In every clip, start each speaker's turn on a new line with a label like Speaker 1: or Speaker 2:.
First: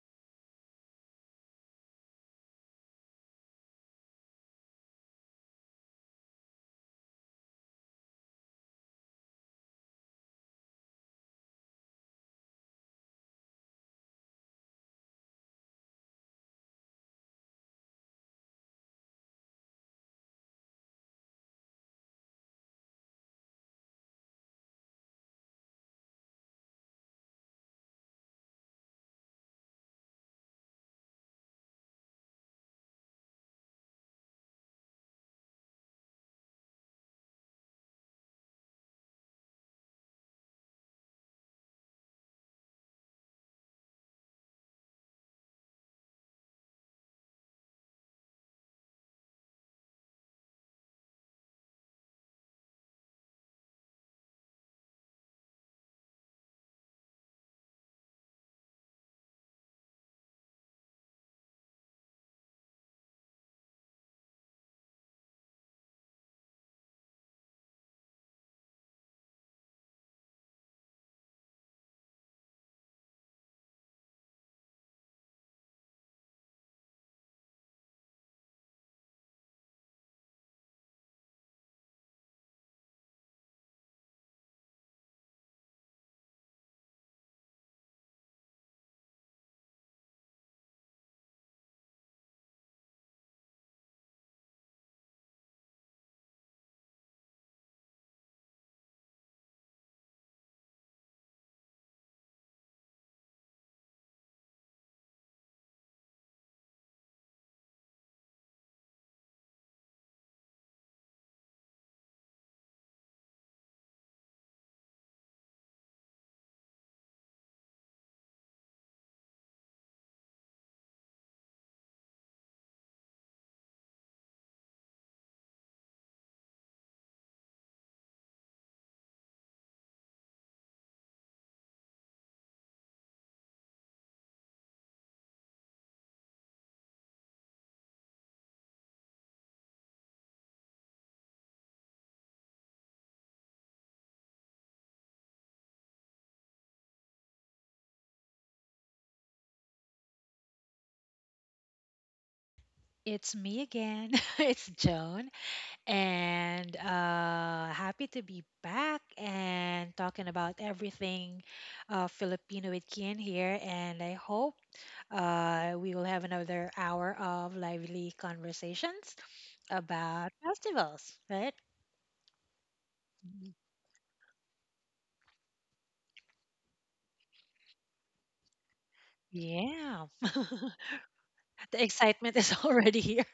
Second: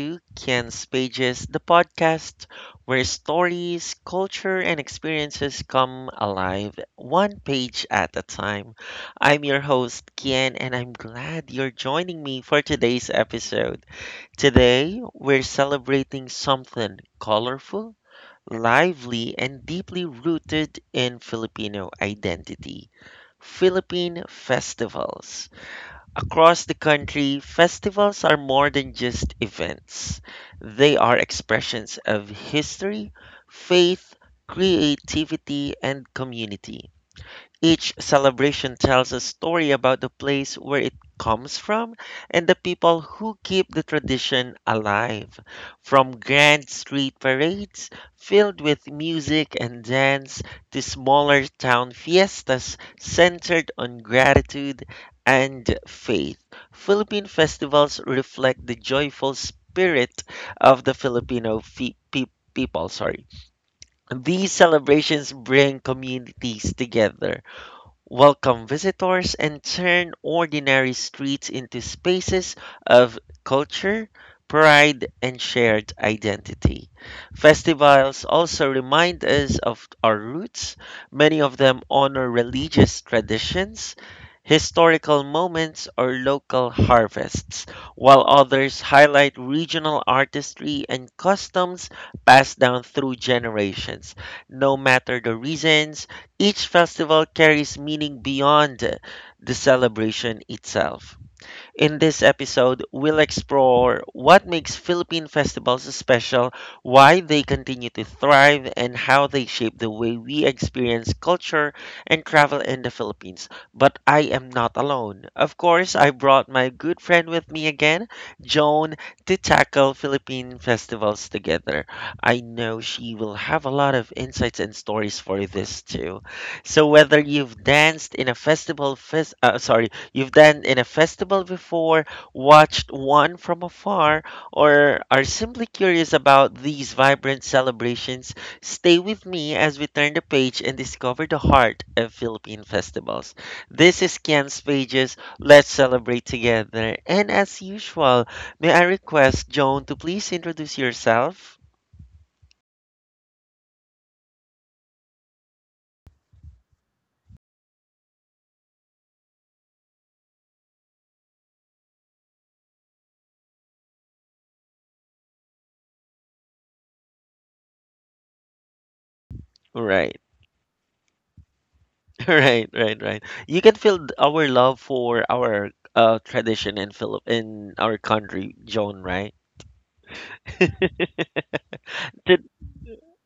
Speaker 1: to Kian's Pages, the podcast where stories, culture, and experiences come alive one page at a time. I'm your host, Kian, and I'm glad you're joining me for today's episode. Today, we're celebrating something colorful, lively, and deeply rooted in Filipino identity: Philippine festivals. Across the country, festivals are more than just events. They are expressions of history, faith, creativity, and community. Each celebration tells a story about the place where it comes from and the people who keep the tradition alive. From grand street parades filled with music and dance to smaller town fiestas centered on gratitude and faith, Philippine festivals reflect the joyful spirit of the Filipino people. Sorry. These celebrations bring communities together, welcome visitors, and turn ordinary streets into spaces of culture, pride, and shared identity. Festivals also remind us of our roots. Many of them honor religious traditions, historical moments, or local harvests, while others highlight regional artistry and customs passed down through generations. No matter the reasons, each festival carries meaning beyond the celebration itself. In this episode, we'll explore what makes Philippine festivals special, why they continue to thrive, and how they shape the way we experience culture and travel in the Philippines. But I am not alone. Of course, I brought my good friend with me again, Joan, to tackle Philippine festivals together. I know she will have a lot of insights and stories for this too. So whether you've danced in a festival, sorry, you've done in a festival before, watched one from afar, or are simply curious about these vibrant celebrations, stay with me as we turn the page and discover the heart of Philippine festivals. This is Ken's Pages. Let's celebrate together. And as usual, may I request Joan to please introduce yourself?
Speaker 2: It's me again. It's Joan. And happy to be back and talking about everything Filipino with Kian here. And I hope we will have another hour of lively conversations
Speaker 1: Right,
Speaker 2: about festivals, right?
Speaker 1: right, right, right.
Speaker 2: Mhm.
Speaker 1: You can feel our love for our tradition in Philip in our country, Joan, right?
Speaker 2: Yeah. The excitement is already here.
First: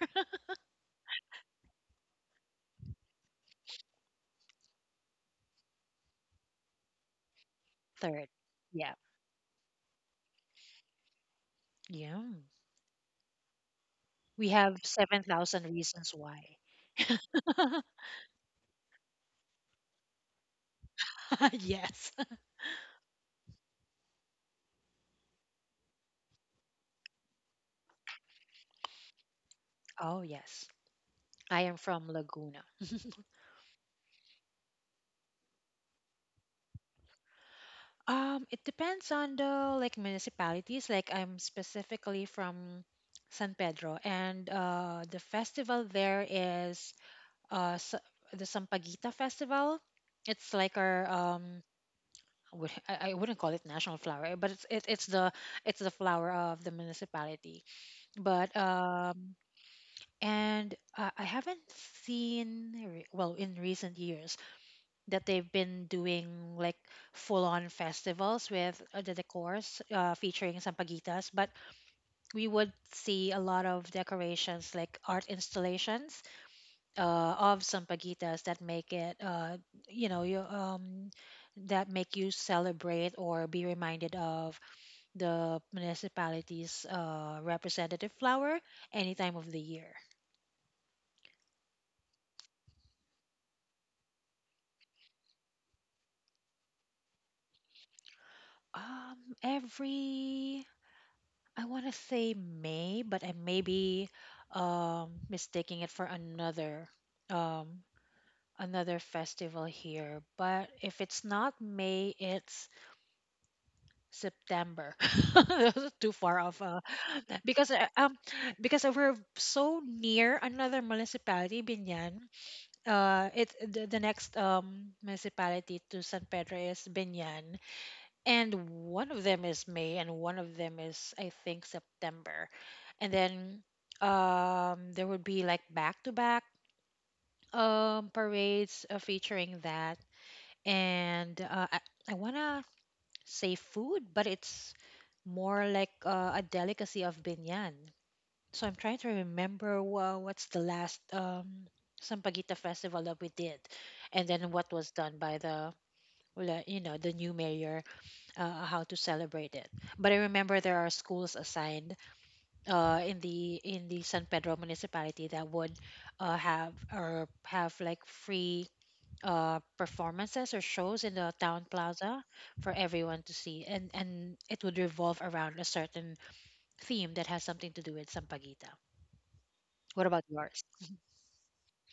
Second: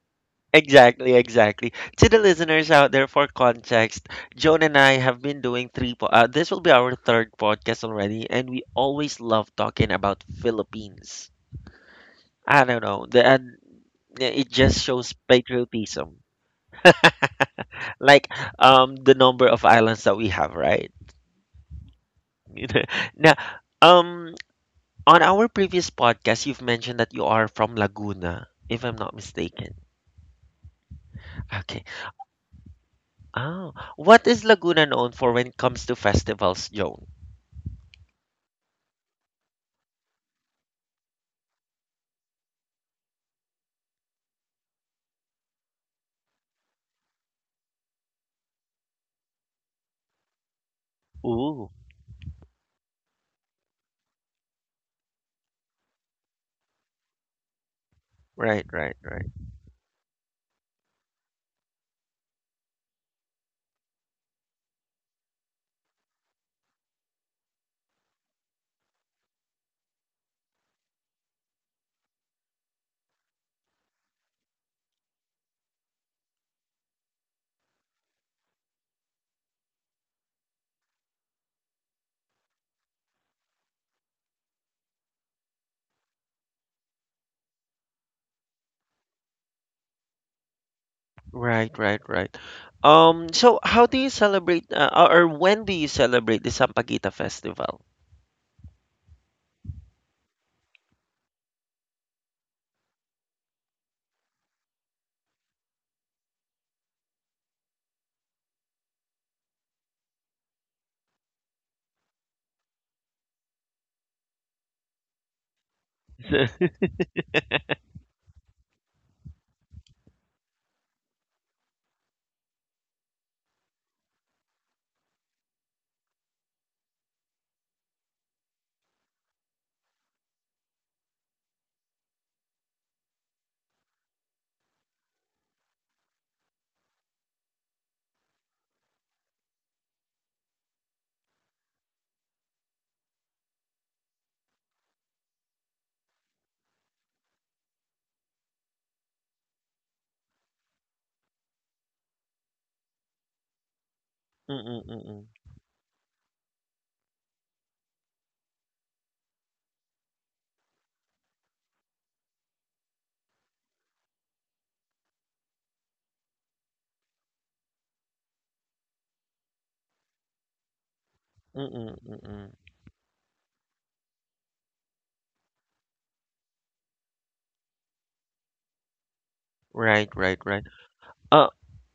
Speaker 1: Exactly, exactly. To the listeners out there, for context, Joan and I have been doing three. This will be our third podcast already,
Speaker 2: Third.
Speaker 1: and we
Speaker 2: Yeah.
Speaker 1: always love talking about Philippines.
Speaker 2: Yeah.
Speaker 1: I don't know, the, and yeah,
Speaker 2: We
Speaker 1: it
Speaker 2: have
Speaker 1: just shows
Speaker 2: 7,000 reasons
Speaker 1: patriotism,
Speaker 2: why.
Speaker 1: like the number of islands that we have, right?
Speaker 2: Yes.
Speaker 1: Now, um, on our previous podcast, you've mentioned that you are from Laguna, if I'm not mistaken.
Speaker 2: Oh, yes. I am
Speaker 1: Okay.
Speaker 2: from Laguna.
Speaker 1: Oh, what is Laguna known for when it comes to festivals, Joan?
Speaker 2: It depends on the like municipalities. Like I'm specifically from San Pedro, and the festival there is uh s- the Sampaguita Festival. It's like our.
Speaker 1: Ooh,
Speaker 2: I wouldn't call it national flower, but it's the flower of the municipality. But
Speaker 1: right, right, right.
Speaker 2: and I haven't well, in recent years, that they've been doing like full on festivals with the decors, featuring sampaguitas, but we would see a lot of decorations like art installations uh, of sampaguitas that make it you know you that make you celebrate or be reminded of the municipality's representative flower any time of the year.
Speaker 1: Right, right, right. So how do you celebrate or when do you celebrate the Sampaguita Festival?
Speaker 2: um every, I want to say May, but I may be mistaking it for another, um, another festival here. But if it's not May, it's September. That's too far off, because uh, um because we're so near another municipality, Binyan. The next municipality to San Pedro is Binyan, and one of them is May, and one of them is, I think, September, and then there would be like back to back parades, featuring that, and I wanna say food, but it's more like a delicacy of Binyan. So I'm trying to remember what's the last Sampaguita festival that we did, and then what
Speaker 1: Mm-mm,
Speaker 2: was done
Speaker 1: mm-mm,
Speaker 2: by the, well, the new mayor, how to celebrate it. But I remember there are schools assigned in the San Pedro municipality that would have, or have like free performances or shows in the town
Speaker 1: mm-mm,
Speaker 2: plaza
Speaker 1: mm-mm.
Speaker 2: for everyone to see, and it would revolve around a certain theme that has something to do with Sampaguita.
Speaker 1: Right,
Speaker 2: What about
Speaker 1: right, right.
Speaker 2: yours?
Speaker 1: Uh,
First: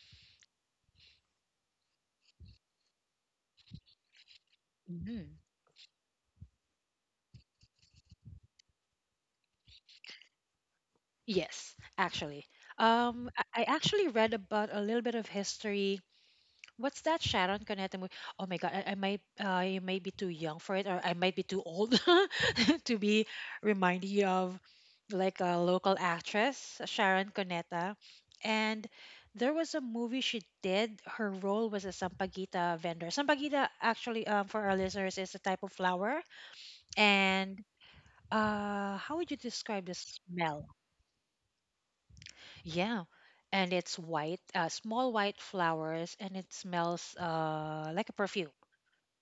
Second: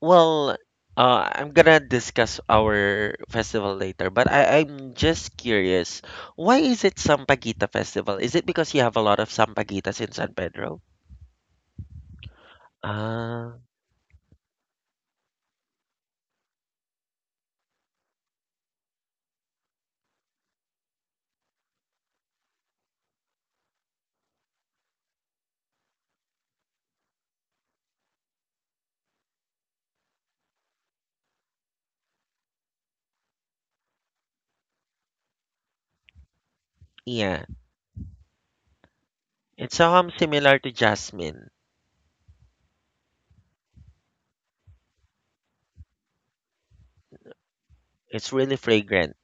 Speaker 1: well, I'm gonna discuss our festival later, but I'm
Speaker 2: hmm
Speaker 1: just curious, why is it Sampaguita Festival? Is it because you have a lot of Sampaguitas in San Pedro?
Speaker 2: Yes, actually. Um,
Speaker 1: Ah,
Speaker 2: I actually read about a little bit of history. What's that Sharon Cuneta movie? Oh my god, I may be too young for it, or I might be too old to be reminded of, like, a local actress, Sharon Cuneta. And there was a movie she did. Her role was a sampaguita vendor. Sampaguita, actually, for our listeners, is a type of flower.
Speaker 1: yeah.
Speaker 2: And how would you
Speaker 1: It's
Speaker 2: describe the
Speaker 1: similar
Speaker 2: smell?
Speaker 1: to jasmine.
Speaker 2: Yeah. And it's white, small white flowers, and it smells, like a
Speaker 1: It's
Speaker 2: perfume.
Speaker 1: really fragrant,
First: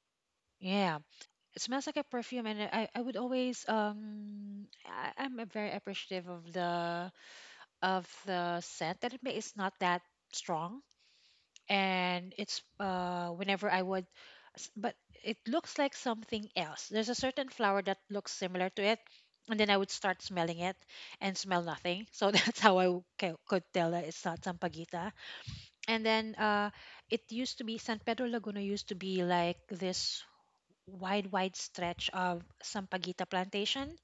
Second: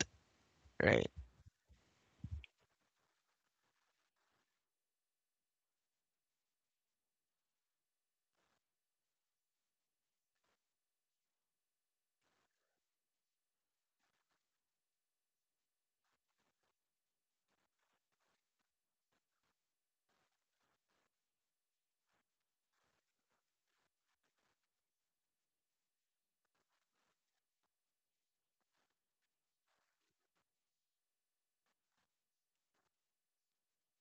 Speaker 2: Yeah,
Speaker 1: right?
Speaker 2: it smells like a perfume, and I would always, I'm a very appreciative of the scent that it may. It's not that strong, and it's whenever I would, but it looks like something else. There's a certain flower that looks similar to it, and then I would start smelling it and smell nothing. So that's how I could tell that it's not sampaguita. And then, it used to be San Pedro Laguna used to be like this wide, wide stretch of Sampaguita plantation.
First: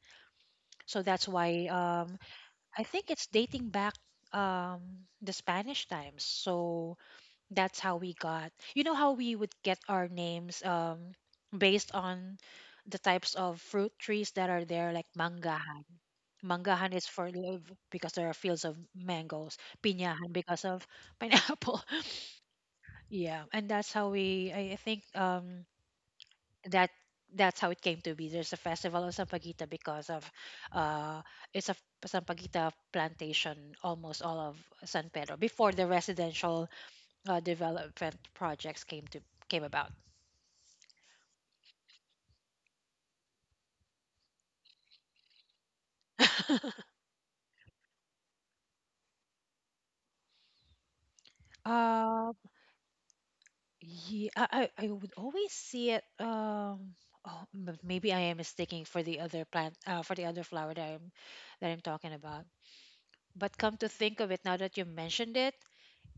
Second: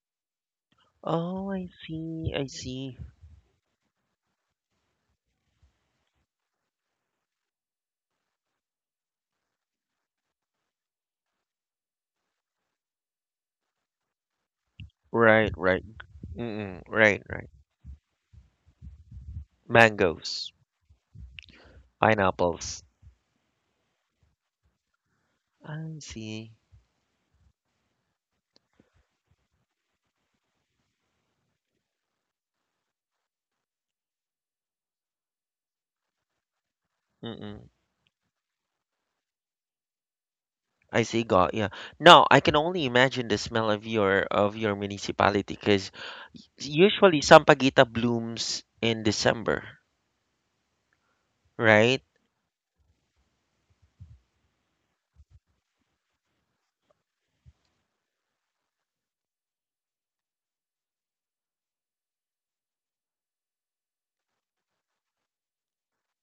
Speaker 2: So that's
Speaker 1: Oh, I
Speaker 2: why,
Speaker 1: see, I
Speaker 2: I
Speaker 1: see.
Speaker 2: think it's dating back, um, the Spanish times. So that's how we got, you know, how we would get our names, based on the types of fruit trees that are there, like
Speaker 1: Right, right.
Speaker 2: mangahan.
Speaker 1: Mm-mm,
Speaker 2: Mangahan is
Speaker 1: right,
Speaker 2: for
Speaker 1: right.
Speaker 2: love because there are fields of mangoes, pinahan
Speaker 1: Mangoes,
Speaker 2: because of pineapple.
Speaker 1: pineapples.
Speaker 2: Yeah, and that's how we, I think.
Speaker 1: I see.
Speaker 2: That that's how it came to be. There's a festival of Sampaguita because of, uh, it's a Sampaguita plantation, almost all of San Pedro before the residential
Speaker 1: Mm-mm.
Speaker 2: development projects came about.
Speaker 1: I see, got, yeah. No, I can only imagine the smell of your municipality, because usually sampaguita blooms in December, right?
Speaker 2: uh, yeah, I would always see it. Oh, maybe I am mistaking for the other plant, for the other flower that I'm talking about. But come to think of it, now that you mentioned it,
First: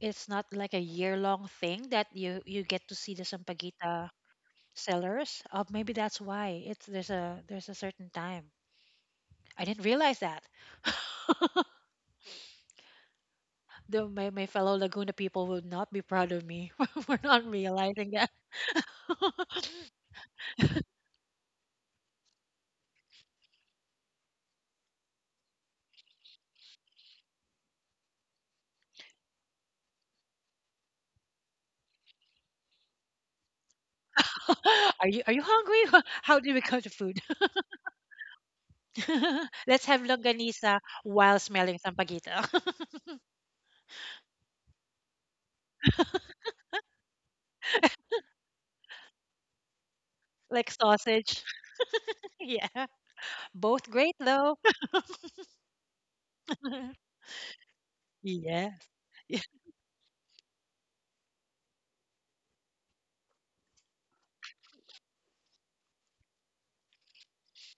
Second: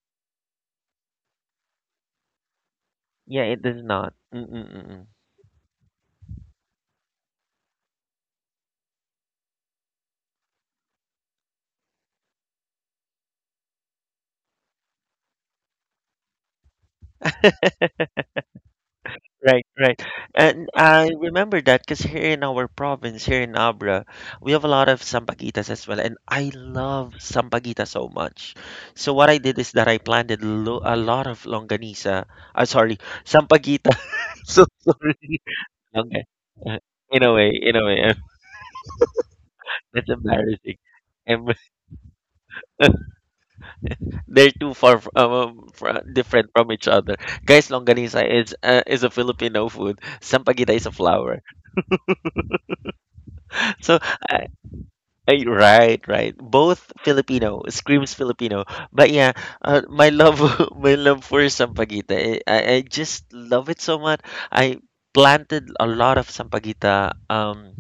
Speaker 2: it's not like a year-long thing that you get to see the
Speaker 1: Yeah, it does
Speaker 2: Sampaguita
Speaker 1: not. Mm-mm-mm.
Speaker 2: sellers. Oh, maybe that's why it's there's a certain time. I didn't realize that. Though my fellow Laguna people would not be proud of me for not realizing that.
Speaker 1: Right, right. And I remember that because here in our province, here in Abra, we have a lot of sampaguitas as well. And I love sampaguita so much. So what I did is that I planted lo a lot of longanisa. Sorry, sampaguita. So
Speaker 2: Are
Speaker 1: sorry.
Speaker 2: you are you hungry?
Speaker 1: Okay.
Speaker 2: How do we come
Speaker 1: Uh,
Speaker 2: to food?
Speaker 1: In a way,
Speaker 2: Let's have
Speaker 1: that's embarrassing.
Speaker 2: longanisa while
Speaker 1: Um,
Speaker 2: smelling Sampaguita,
Speaker 1: they're too far from, different from each other. Guys, longanisa is a Filipino food. Sampaguita
Speaker 2: like
Speaker 1: is a flower.
Speaker 2: sausage. Yeah, both
Speaker 1: So
Speaker 2: great
Speaker 1: uh,
Speaker 2: though.
Speaker 1: Right, right. Both Filipino, screams Filipino.
Speaker 2: Yes.
Speaker 1: But yeah,
Speaker 2: Yeah.
Speaker 1: my love, my love for sampaguita. I just love it so much. I planted a lot of sampaguita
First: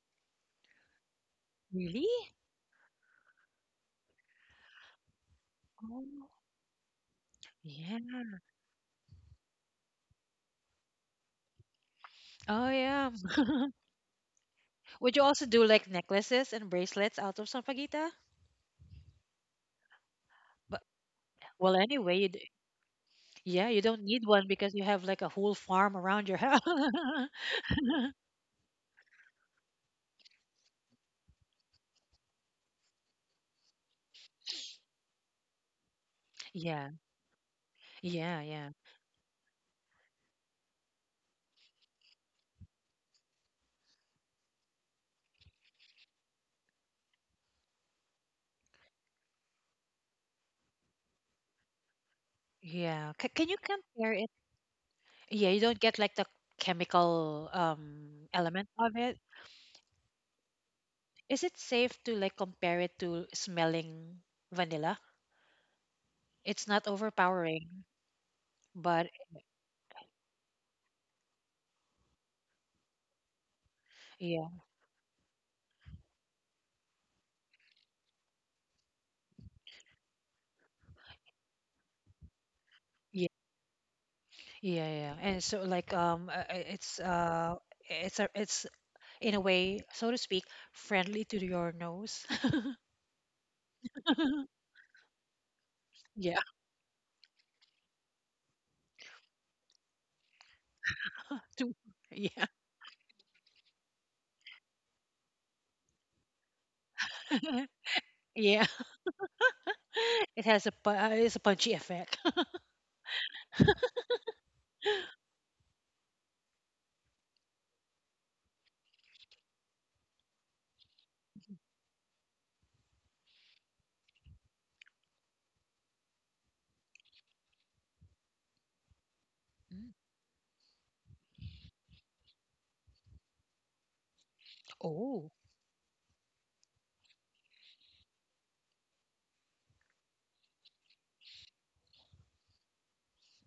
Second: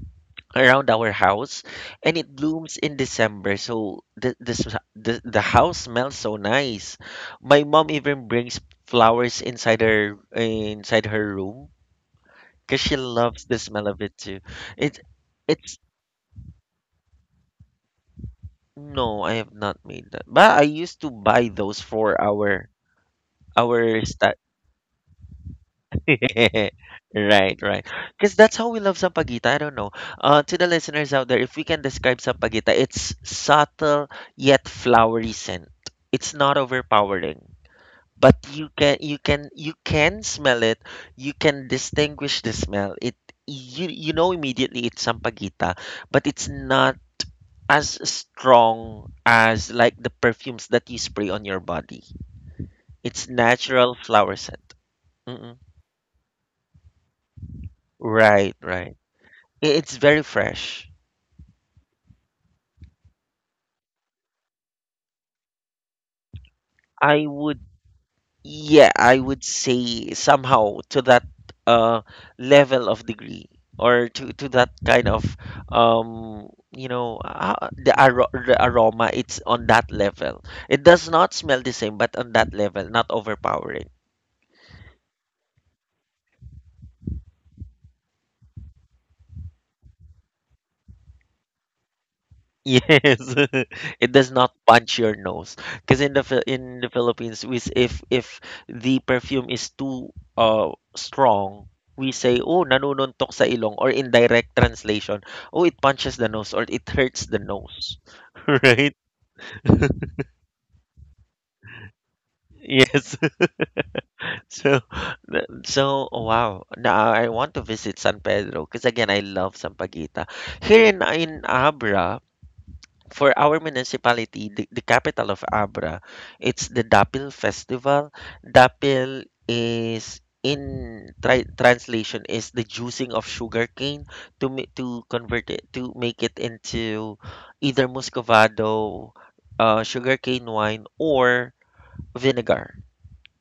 Speaker 1: around our house,
Speaker 2: Really?
Speaker 1: and it blooms in December. So the this the house smells
Speaker 2: Oh,
Speaker 1: so nice. My mom
Speaker 2: yeah.
Speaker 1: even brings flowers inside her room
Speaker 2: Oh
Speaker 1: because she
Speaker 2: yeah.
Speaker 1: loves the smell of it too. It
Speaker 2: Would you also do
Speaker 1: it's
Speaker 2: like necklaces and bracelets out of sampaguita?
Speaker 1: No, I have not made that. But I
Speaker 2: But,
Speaker 1: used to buy
Speaker 2: well,
Speaker 1: those
Speaker 2: anyway,
Speaker 1: for
Speaker 2: yeah, you don't
Speaker 1: our
Speaker 2: need
Speaker 1: sta
Speaker 2: one because you have like a whole farm around your house.
Speaker 1: right, right. Because that's how we love sampaguita. I don't know. To the listeners out there, if we can describe sampaguita, it's subtle yet flowery scent. It's not
Speaker 2: Yeah,
Speaker 1: overpowering, but
Speaker 2: yeah, yeah,
Speaker 1: you can smell it. You can distinguish the smell. It you you know immediately it's sampaguita, but it's not as strong as like the perfumes that you spray on your body.
Speaker 2: yeah. C
Speaker 1: It's
Speaker 2: Can you
Speaker 1: natural
Speaker 2: compare it?
Speaker 1: flower scent.
Speaker 2: Yeah, you
Speaker 1: Mm-mm.
Speaker 2: don't get like the chemical
Speaker 1: Right,
Speaker 2: element of
Speaker 1: right.
Speaker 2: it.
Speaker 1: It's very fresh.
Speaker 2: Is it safe to like compare it to smelling vanilla? It's not
Speaker 1: I would,
Speaker 2: overpowering,
Speaker 1: yeah,
Speaker 2: but
Speaker 1: I would say somehow to that uh level of degree, or to
Speaker 2: yeah,
Speaker 1: that kind of the aroma. It's on that level. It does not smell the same, but on that level, not
Speaker 2: yeah,
Speaker 1: overpowering.
Speaker 2: yeah, yeah. And so, like, it's, in a way, so to speak, friendly to your nose.
Speaker 1: Yes, it does not punch your nose. Because in the
Speaker 2: Yeah.
Speaker 1: In the Philippines, we if the perfume is too
Speaker 2: To,
Speaker 1: strong, we
Speaker 2: yeah.
Speaker 1: say, "Oh, nanununtok sa ilong," or in direct translation, "Oh, it punches the nose," or "It hurts the nose."
Speaker 2: Yeah.
Speaker 1: Right?
Speaker 2: It's a punchy effect.
Speaker 1: Yes. So, wow. Now I want to visit San Pedro because again I love Sampaguita. Here in Abra, for our municipality, the capital of Abra, it's the Dapil Festival. Dapil,
Speaker 2: Mm.
Speaker 1: is in translation, is the juicing of sugarcane to to
Speaker 2: Oh.
Speaker 1: convert it, to make it into either muscovado, sugarcane wine, or vinegar.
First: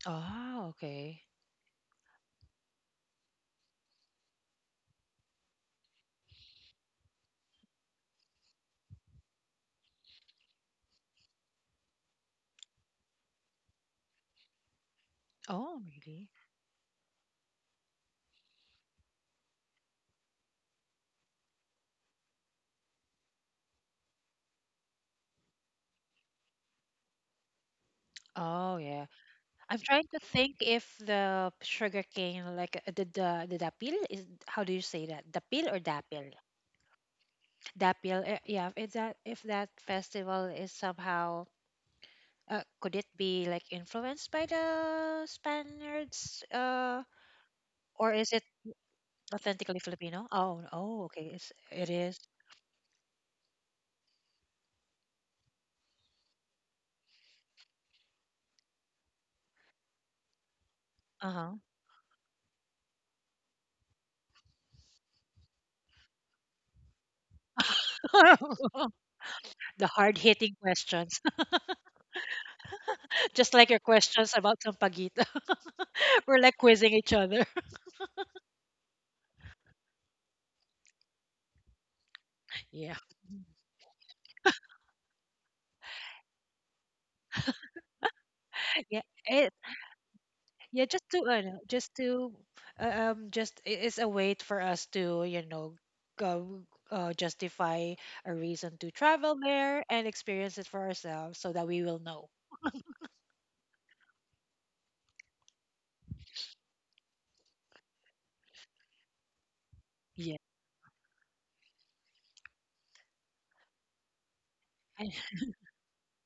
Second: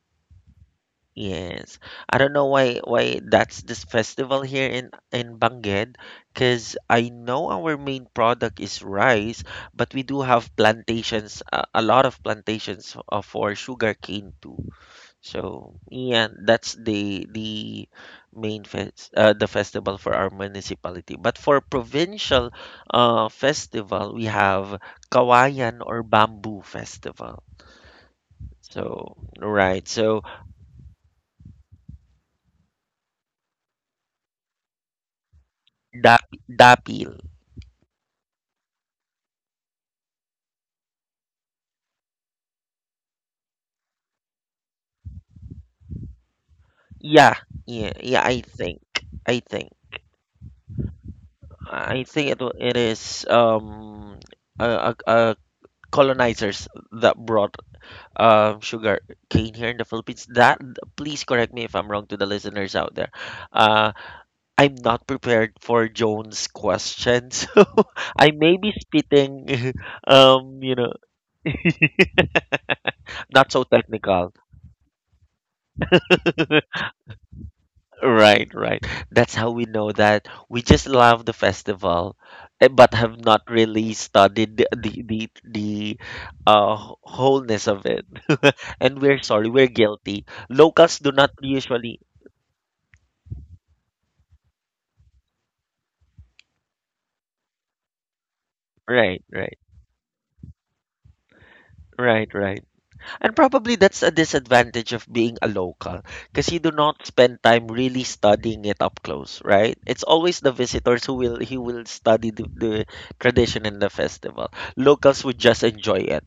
Speaker 2: Ah. Okay.
Speaker 1: Yes. I don't know why that's this festival here in Bangued, because I know our main product is rice, but we do have plantations, a lot of plantations for sugarcane too. So
Speaker 2: Oh, really?
Speaker 1: yeah, that's the festival for our municipality. But for provincial festival, we have Kawayan or Bamboo Festival.
Speaker 2: Oh, yeah.
Speaker 1: So
Speaker 2: I'm
Speaker 1: right,
Speaker 2: trying to
Speaker 1: so
Speaker 2: think if the sugarcane, like, the dapil is, how do you say that? Dapil or dapil?
Speaker 1: Dap Dapil.
Speaker 2: Dapil. Yeah. If that festival is somehow, could it be like influenced by the Spaniards? Uh,
Speaker 1: Yeah,
Speaker 2: or
Speaker 1: yeah.
Speaker 2: is it
Speaker 1: I think,
Speaker 2: authentically Filipino? Oh, oh, okay. It
Speaker 1: I
Speaker 2: is.
Speaker 1: think it it is uh, uh, uh, colonizers that brought sugar cane here in the Philippines. That Please correct
Speaker 2: Uh-huh.
Speaker 1: me if I'm wrong to the listeners out there. Uh, I'm not prepared for Jones' question, so I may be spitting,
Speaker 2: The hard-hitting
Speaker 1: you know,
Speaker 2: questions.
Speaker 1: not
Speaker 2: Just
Speaker 1: so
Speaker 2: like your questions
Speaker 1: technical.
Speaker 2: about Sampaguita. We're like quizzing each other.
Speaker 1: Right, right. That's how we know that we just love the festival, but
Speaker 2: Yeah.
Speaker 1: have not really studied wholeness of it.
Speaker 2: Yeah.
Speaker 1: And we're sorry,
Speaker 2: It,
Speaker 1: we're guilty.
Speaker 2: yeah,
Speaker 1: Locals
Speaker 2: just
Speaker 1: do
Speaker 2: to,
Speaker 1: not
Speaker 2: no, just
Speaker 1: usually.
Speaker 2: to, it's a way for us to, you know, go, justify a reason to
Speaker 1: Right,
Speaker 2: travel
Speaker 1: right,
Speaker 2: there and experience it for ourselves so that we will know.
Speaker 1: right, right. And probably that's a disadvantage of being a local, because you do not spend time really studying it up close, right? It's
Speaker 2: Yeah.
Speaker 1: always the visitors who will study the tradition and the festival.
Speaker 2: And-
Speaker 1: Locals would just enjoy it.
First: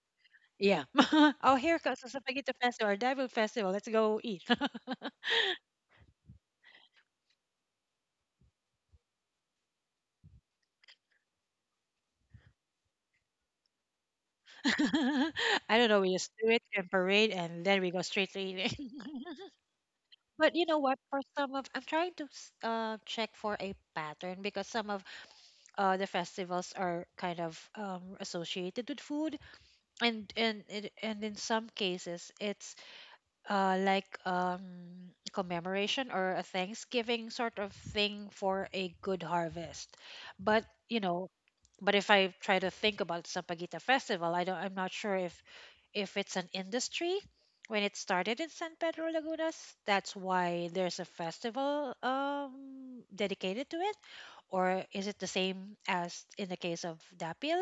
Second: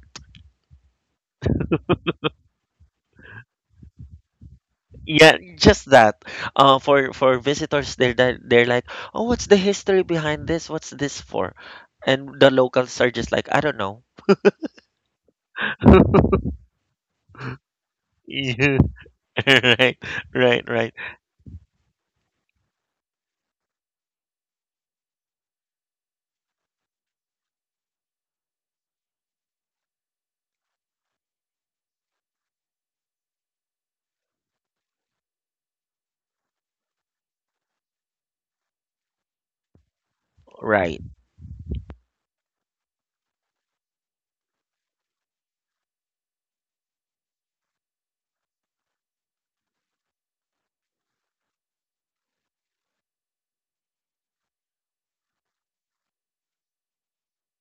Speaker 2: Yeah. Oh, here comes the Sampaguita Festival, Dabu Festival. Let's go eat.
Speaker 1: Yeah, just that. For visitors, they're they're like, oh, what's the history behind this? What's this for? And the locals are just like, I don't know.
Speaker 2: I don't know. We just do it and parade, and then we go straight to
Speaker 1: Yeah,
Speaker 2: eating.
Speaker 1: right,
Speaker 2: But you
Speaker 1: right,
Speaker 2: know
Speaker 1: right,
Speaker 2: what? I'm trying to check for a pattern because some of, the festivals are kind of, associated with food, and in some cases, it's, like, commemoration or a Thanksgiving sort of thing for a good harvest. But you
Speaker 1: right.
Speaker 2: know, but if I try to think about Sampaguita Festival, I don't. I'm not sure if it's an industry when it started in San Pedro Lagunas. That's why there's a festival, dedicated to it. Or is it the same as in the case of Dapil?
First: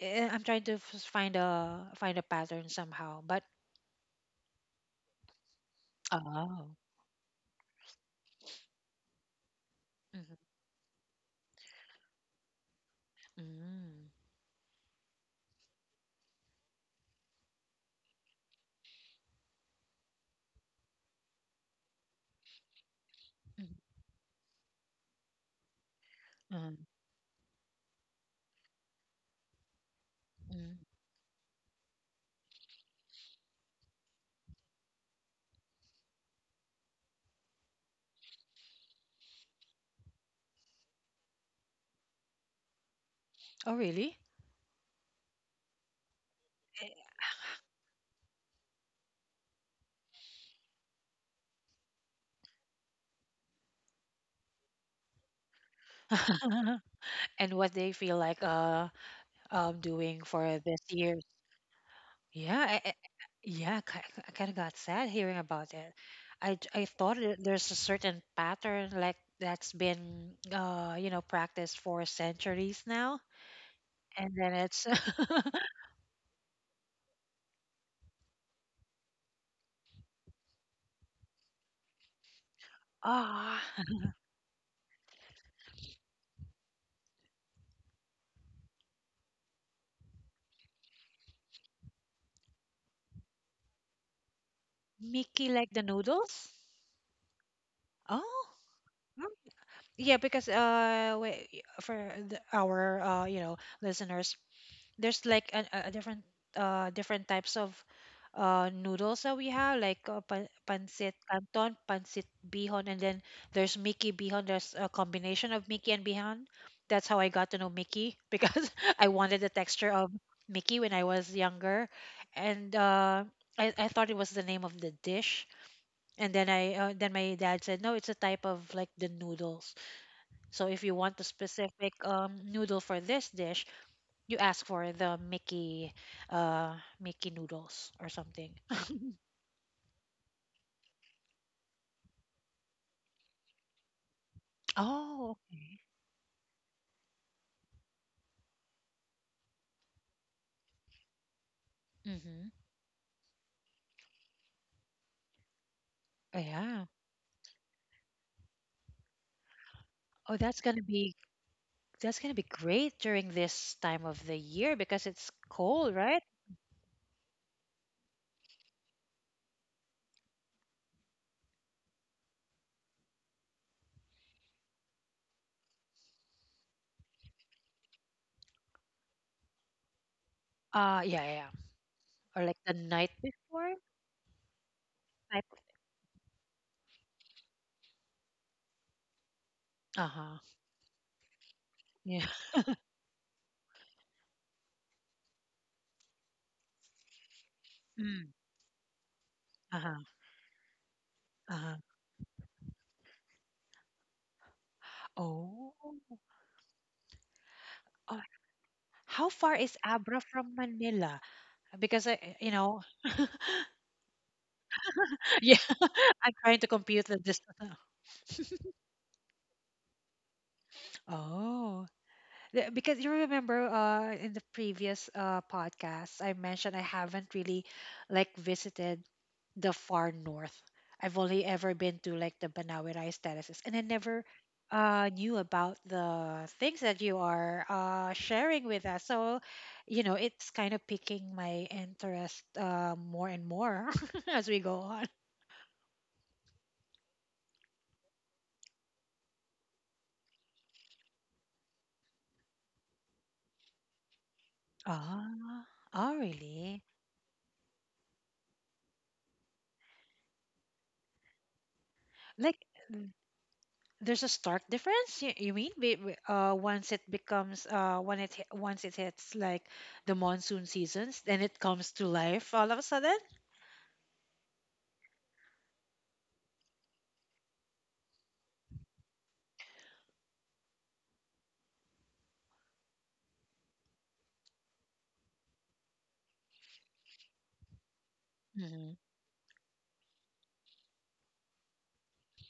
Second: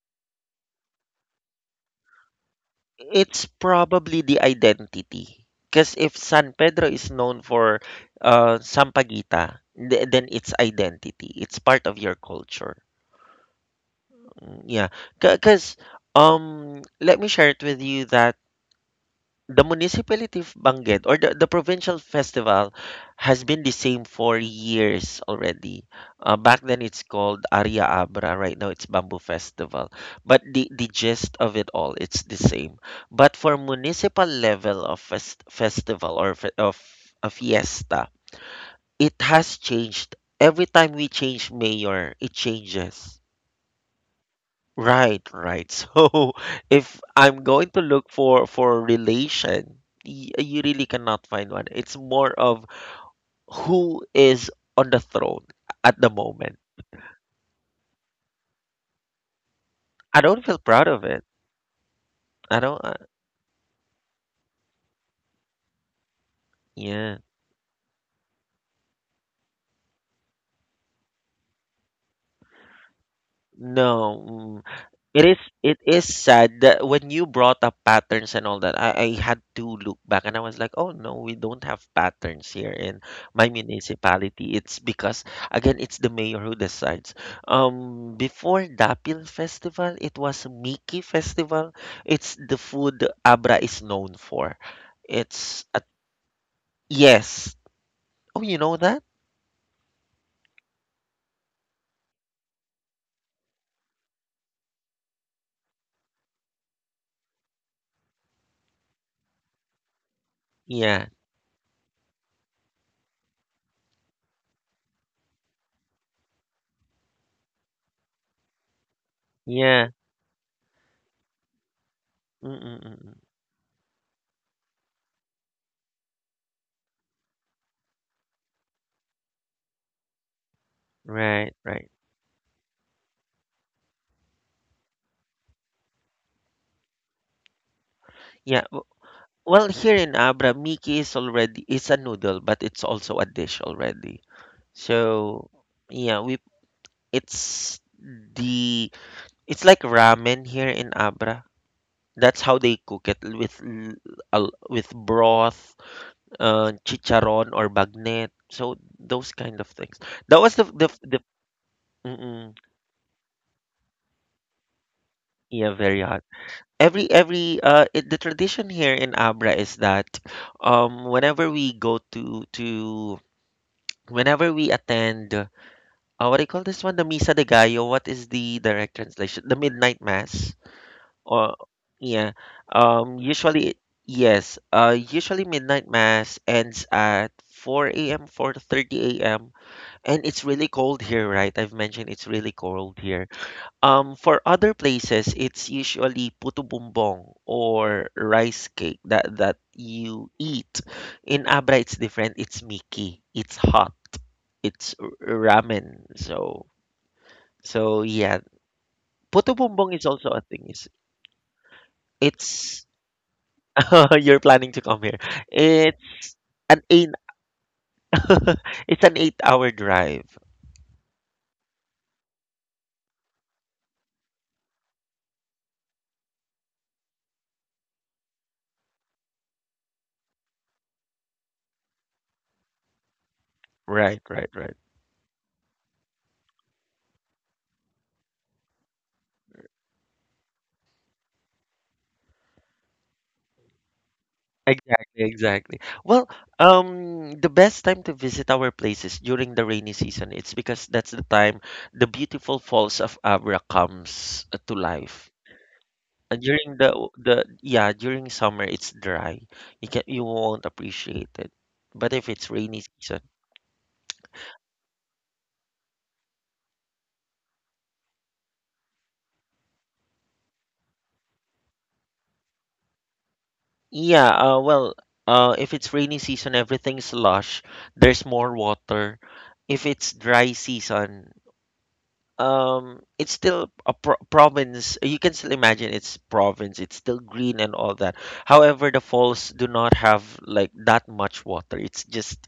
Speaker 2: I'm trying to find a pattern somehow, but
Speaker 1: It's probably the identity. Because if San
Speaker 2: oh.
Speaker 1: Pedro is known for Sampaguita, then it's identity. It's part of your culture.
Speaker 2: Mm.
Speaker 1: Yeah, because let me share it with you that the municipality of Benguet, or the provincial festival, has been
Speaker 2: Mm.
Speaker 1: the same for years already. Back
Speaker 2: Uh,
Speaker 1: then it's called Aria Abra. Right now it's Bamboo Festival. But
Speaker 2: mm.
Speaker 1: the gist of it all, it's the same. But for municipal level of festival, of a fiesta, it has changed. Every time we change mayor, it changes.
Speaker 2: Oh, really?
Speaker 1: Right, right. So if I'm going to look for relation, you really cannot find one. It's more of who is on the throne at the moment.
Speaker 2: Uh-huh. And what they feel like doing
Speaker 1: I don't feel
Speaker 2: for this
Speaker 1: proud of
Speaker 2: year?
Speaker 1: it.
Speaker 2: Yeah,
Speaker 1: I don't.
Speaker 2: yeah. I kind of got sad hearing about it. I thought
Speaker 1: Yeah.
Speaker 2: that there's a certain pattern, like that's been practiced for centuries now,
Speaker 1: No.
Speaker 2: and then
Speaker 1: Mm.
Speaker 2: it's
Speaker 1: It is sad that when you brought up patterns and all that, I had to look back and I was like, oh no, we don't have patterns here in my
Speaker 2: ah.
Speaker 1: municipality. It's because again, it's the mayor who decides. Before Dapil Festival, it was Miki Festival. It's the food Abra is known for.
Speaker 2: Mickey
Speaker 1: It's
Speaker 2: like
Speaker 1: a,
Speaker 2: the noodles.
Speaker 1: yes. Oh,
Speaker 2: Oh,
Speaker 1: you know that?
Speaker 2: oh, yeah, because, wait, for the, our listeners, there's like a different types of noodles that we have, like,
Speaker 1: Yeah,
Speaker 2: pancit canton, pancit bihon, and then there's mickey bihon, there's a combination of mickey and bihon. That's how I got to know mickey because I wanted the
Speaker 1: yeah.
Speaker 2: texture of mickey when I was younger, and
Speaker 1: Mm-mm-mm.
Speaker 2: I thought it was the name of the dish, and then my dad said, no, it's a type of, like, the noodles, so if you want the
Speaker 1: Right, right.
Speaker 2: specific, noodle for this dish, you ask for the Mickey, Mickey noodles or something.
Speaker 1: Yeah, well, here in Abra, Miki is a noodle, but it's also a dish already.
Speaker 2: Oh.
Speaker 1: So yeah, we it's the it's like ramen here in Abra. That's
Speaker 2: Mm-hmm.
Speaker 1: how they cook it, with broth,
Speaker 2: Yeah.
Speaker 1: chicharon or bagnet. So those kind of things.
Speaker 2: Oh,
Speaker 1: That was the
Speaker 2: that's gonna be
Speaker 1: Mm-mm,
Speaker 2: great during this time of the year because it's
Speaker 1: yeah,
Speaker 2: cold,
Speaker 1: very
Speaker 2: right?
Speaker 1: hot. The tradition here in Abra is that whenever we go to whenever we attend, what do you call this one? The Misa de Gallo. What is the direct translation? The midnight mass.
Speaker 2: Yeah, yeah.
Speaker 1: Or yeah.
Speaker 2: Or, like, the night before.
Speaker 1: Usually, yes.
Speaker 2: Like,
Speaker 1: Usually, midnight mass ends at 4 a.m., 4:30 a.m. And
Speaker 2: uh-huh.
Speaker 1: it's really cold here, right? I've mentioned
Speaker 2: Yeah.
Speaker 1: it's really cold here. For other places, it's usually puto bumbong or
Speaker 2: Mm,
Speaker 1: rice cake that
Speaker 2: uh-huh.
Speaker 1: you eat. In
Speaker 2: Uh-huh.
Speaker 1: Abra, it's different. It's miki. It's hot. It's
Speaker 2: Oh.
Speaker 1: ramen. So
Speaker 2: Oh.
Speaker 1: yeah,
Speaker 2: How far
Speaker 1: Puto
Speaker 2: is
Speaker 1: Bumbong is
Speaker 2: Abra
Speaker 1: also a
Speaker 2: from
Speaker 1: thing. It's,
Speaker 2: Manila? Because I, you know,
Speaker 1: it's you're planning to come here.
Speaker 2: yeah, I'm
Speaker 1: It's
Speaker 2: trying to
Speaker 1: an
Speaker 2: compute
Speaker 1: eight
Speaker 2: the distance.
Speaker 1: it's an 8 hour drive.
Speaker 2: Oh. Because you remember, in the previous, podcast, I mentioned I haven't really, like, visited the far north. I've only ever been to, like, the Banawi rice terraces, and I
Speaker 1: Right,
Speaker 2: never,
Speaker 1: right, right.
Speaker 2: knew about the things that you are, sharing with us, so, you know, it's kind of piquing my interest, more and more as we go on.
Speaker 1: Exactly, exactly. Well, the best time to visit our place is during the rainy season. It's because that's the time the beautiful falls of Abra comes to life.
Speaker 2: Ah. Oh,
Speaker 1: And during
Speaker 2: really?
Speaker 1: during summer it's dry. You won't appreciate it. But if it's
Speaker 2: Like,
Speaker 1: rainy season.
Speaker 2: there's a stark difference. You mean, once it becomes, once it hits, like, the monsoon seasons, then it comes to life all of a sudden.
Speaker 1: Yeah, if it's rainy season, everything's lush. There's more water. If it's dry season, it's still a province. You can still imagine it's province. It's still green and all that. However,
Speaker 2: Hmm.
Speaker 1: the falls do not have like that much water. It's just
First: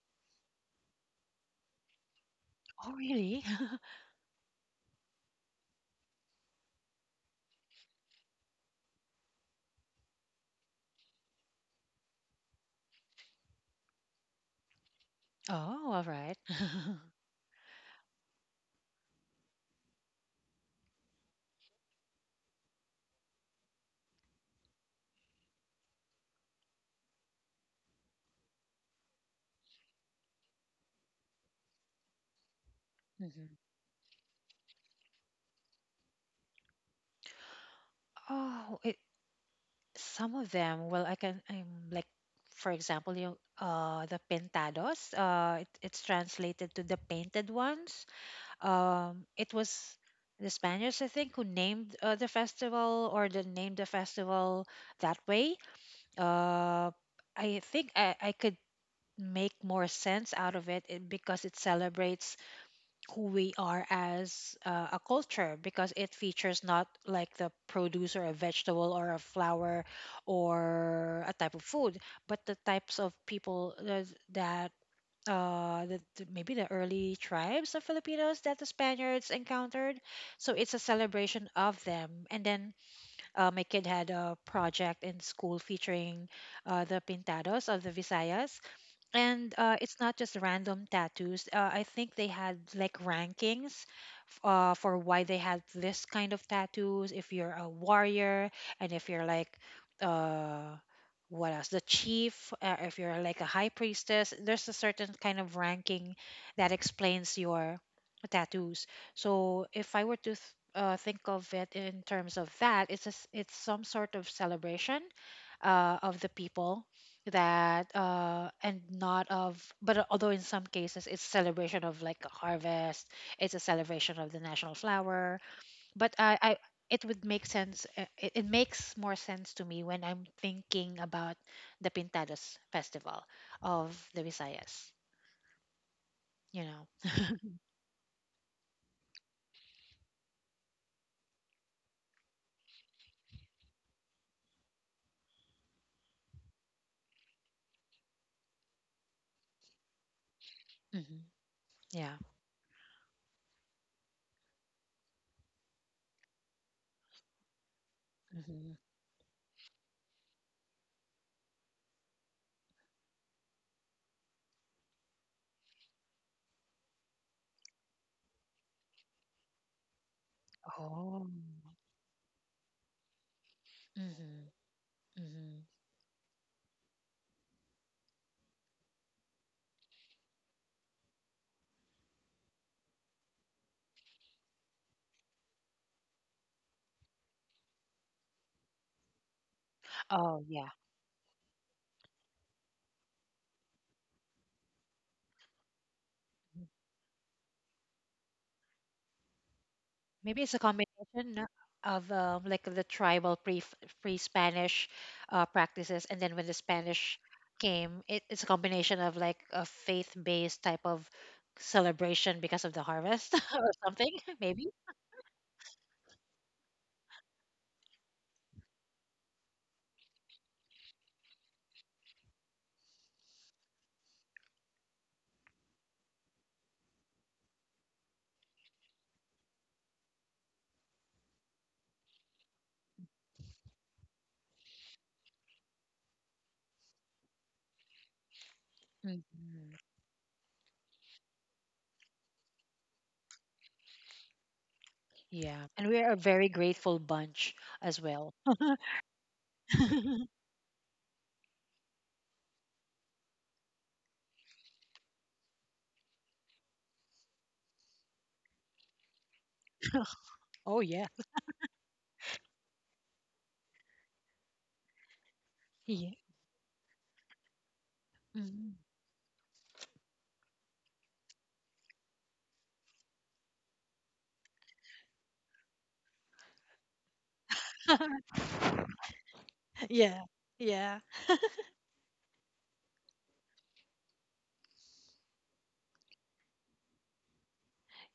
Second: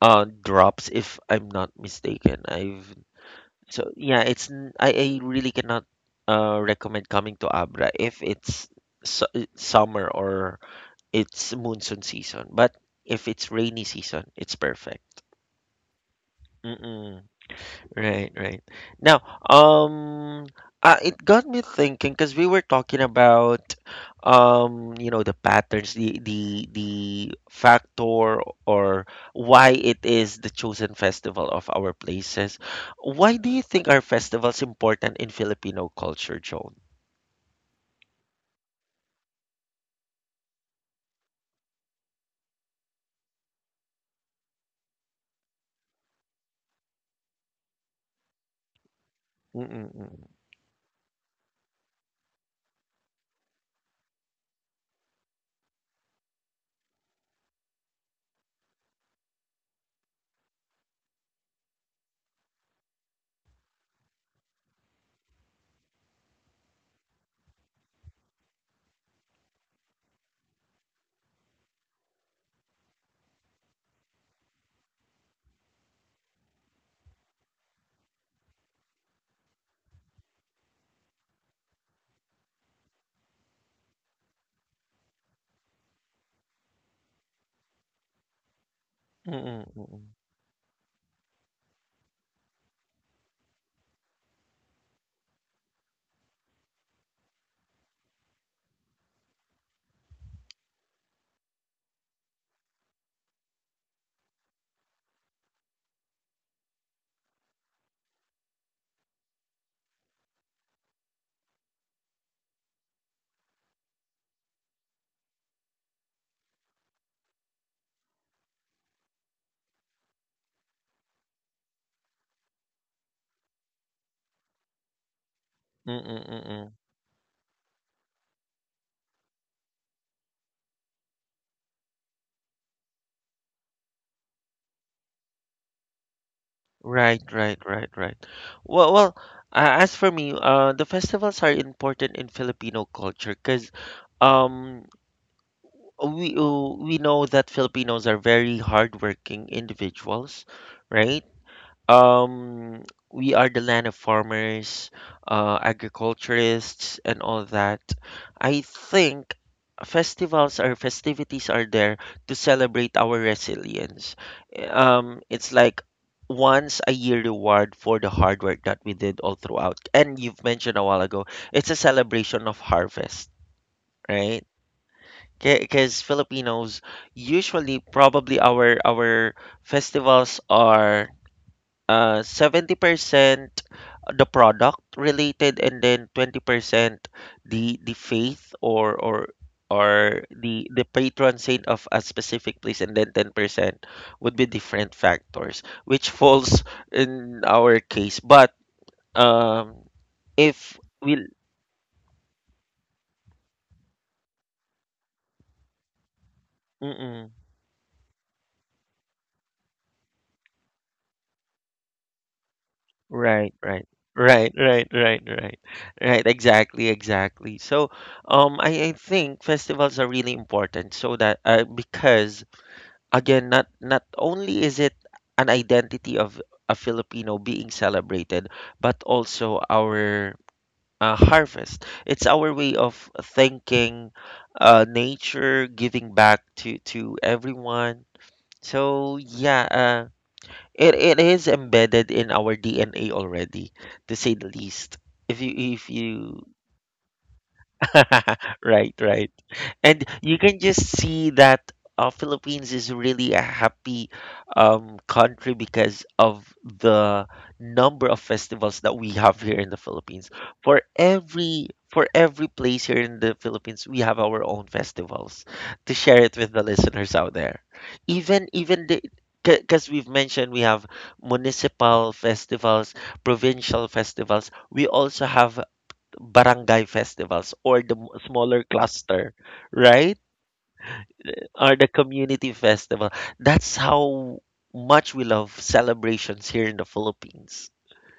Speaker 1: drops, if I'm not mistaken. I've
Speaker 2: Oh, really?
Speaker 1: so yeah, I really cannot recommend coming to Abra if it's su summer or it's monsoon season, but if it's rainy season, it's perfect.
Speaker 2: Oh, all right.
Speaker 1: Mm-mm. Right, right. Now, um, it got me thinking because we were talking about, the patterns, the factor or why it is the chosen festival of our places. Why do
Speaker 2: Mhm.
Speaker 1: you think our festivals important in Filipino culture, Joan?
Speaker 2: Oh, some of them. Well, I can like, for example, you the pintados. It's translated to the painted ones. It was
Speaker 1: Mm-mm-mm.
Speaker 2: the Spaniards, I think, who named the festival, or the named the festival that way. Uh, I think I could make more sense out of it because it celebrates who we are as a culture, because it features not like the produce or a vegetable or a flower or a type of food, but the types of people that maybe the early tribes of Filipinos that the Spaniards encountered. So it's a celebration of them. And then my kid had a project in school featuring the Pintados of the Visayas, and it's not just random tattoos. I think they had like rankings for why they had this kind of tattoos. If you're a warrior, and if you're like, uh, what else? The chief. If you're like a high priestess, there's a certain kind of ranking that explains your tattoos. So if I were to think of it in terms of that, it's a s it's some sort of celebration of the people that and not of but although in some cases it's celebration of like a harvest, it's a celebration of the national flower. But i i
Speaker 1: Mm-mm-mm.
Speaker 2: it would make sense, it makes more sense to me when I'm thinking about the pintadas festival of the Visayas, you know
Speaker 1: Right, right, right, right. Well, well, as for me, the festivals are important in Filipino culture because um, we know that Filipinos are very hardworking individuals,
Speaker 2: hmm,
Speaker 1: right?
Speaker 2: yeah,
Speaker 1: Um, we are the land of farmers, agriculturists, and all that. I
Speaker 2: hmm,
Speaker 1: think festivals or festivities are there to celebrate our resilience. It's like once a year reward for the hard work that we did all throughout. And you've mentioned a while ago,
Speaker 2: oh,
Speaker 1: it's a celebration of harvest, right?
Speaker 2: hmm, hmm,
Speaker 1: Because Filipinos usually probably our festivals are 70% the product related and then 20% the faith or or or
Speaker 2: oh
Speaker 1: the
Speaker 2: yeah.
Speaker 1: the patron saint of a specific place and then 10% would be different factors which falls in our case but um
Speaker 2: Maybe it's a
Speaker 1: if we'll
Speaker 2: combination of like the tribal pre- Spanish practices, and then when the Spanish
Speaker 1: mm-mm,
Speaker 2: came, it's a combination of like a faith based type of celebration because of the harvest
Speaker 1: right
Speaker 2: or
Speaker 1: right.
Speaker 2: something,
Speaker 1: Right,
Speaker 2: maybe.
Speaker 1: right, right, right, right. Exactly, exactly. So, I think festivals are really important so that because again not only is it an identity of a Filipino being celebrated but also our harvest it's our way of thanking nature giving back to everyone so yeah
Speaker 2: Mhm.
Speaker 1: it, it is embedded in our DNA already to say the least if you
Speaker 2: Yeah,
Speaker 1: if
Speaker 2: and we are a
Speaker 1: you
Speaker 2: very grateful bunch as well.
Speaker 1: right right and you can just see that Philippines is really a happy country because of the number of festivals that we have here in the Philippines. For
Speaker 2: Oh yeah.
Speaker 1: every for every place here in the Philippines, we have our own festivals. To
Speaker 2: Yeah.
Speaker 1: share it with the listeners out there, even
Speaker 2: Mhm.
Speaker 1: even the because we've mentioned we have municipal festivals, provincial festivals. We also have barangay festivals or the smaller cluster, right?
Speaker 2: Yeah. Yeah.
Speaker 1: Or the community festival. That's how much we love celebrations here in the Philippines.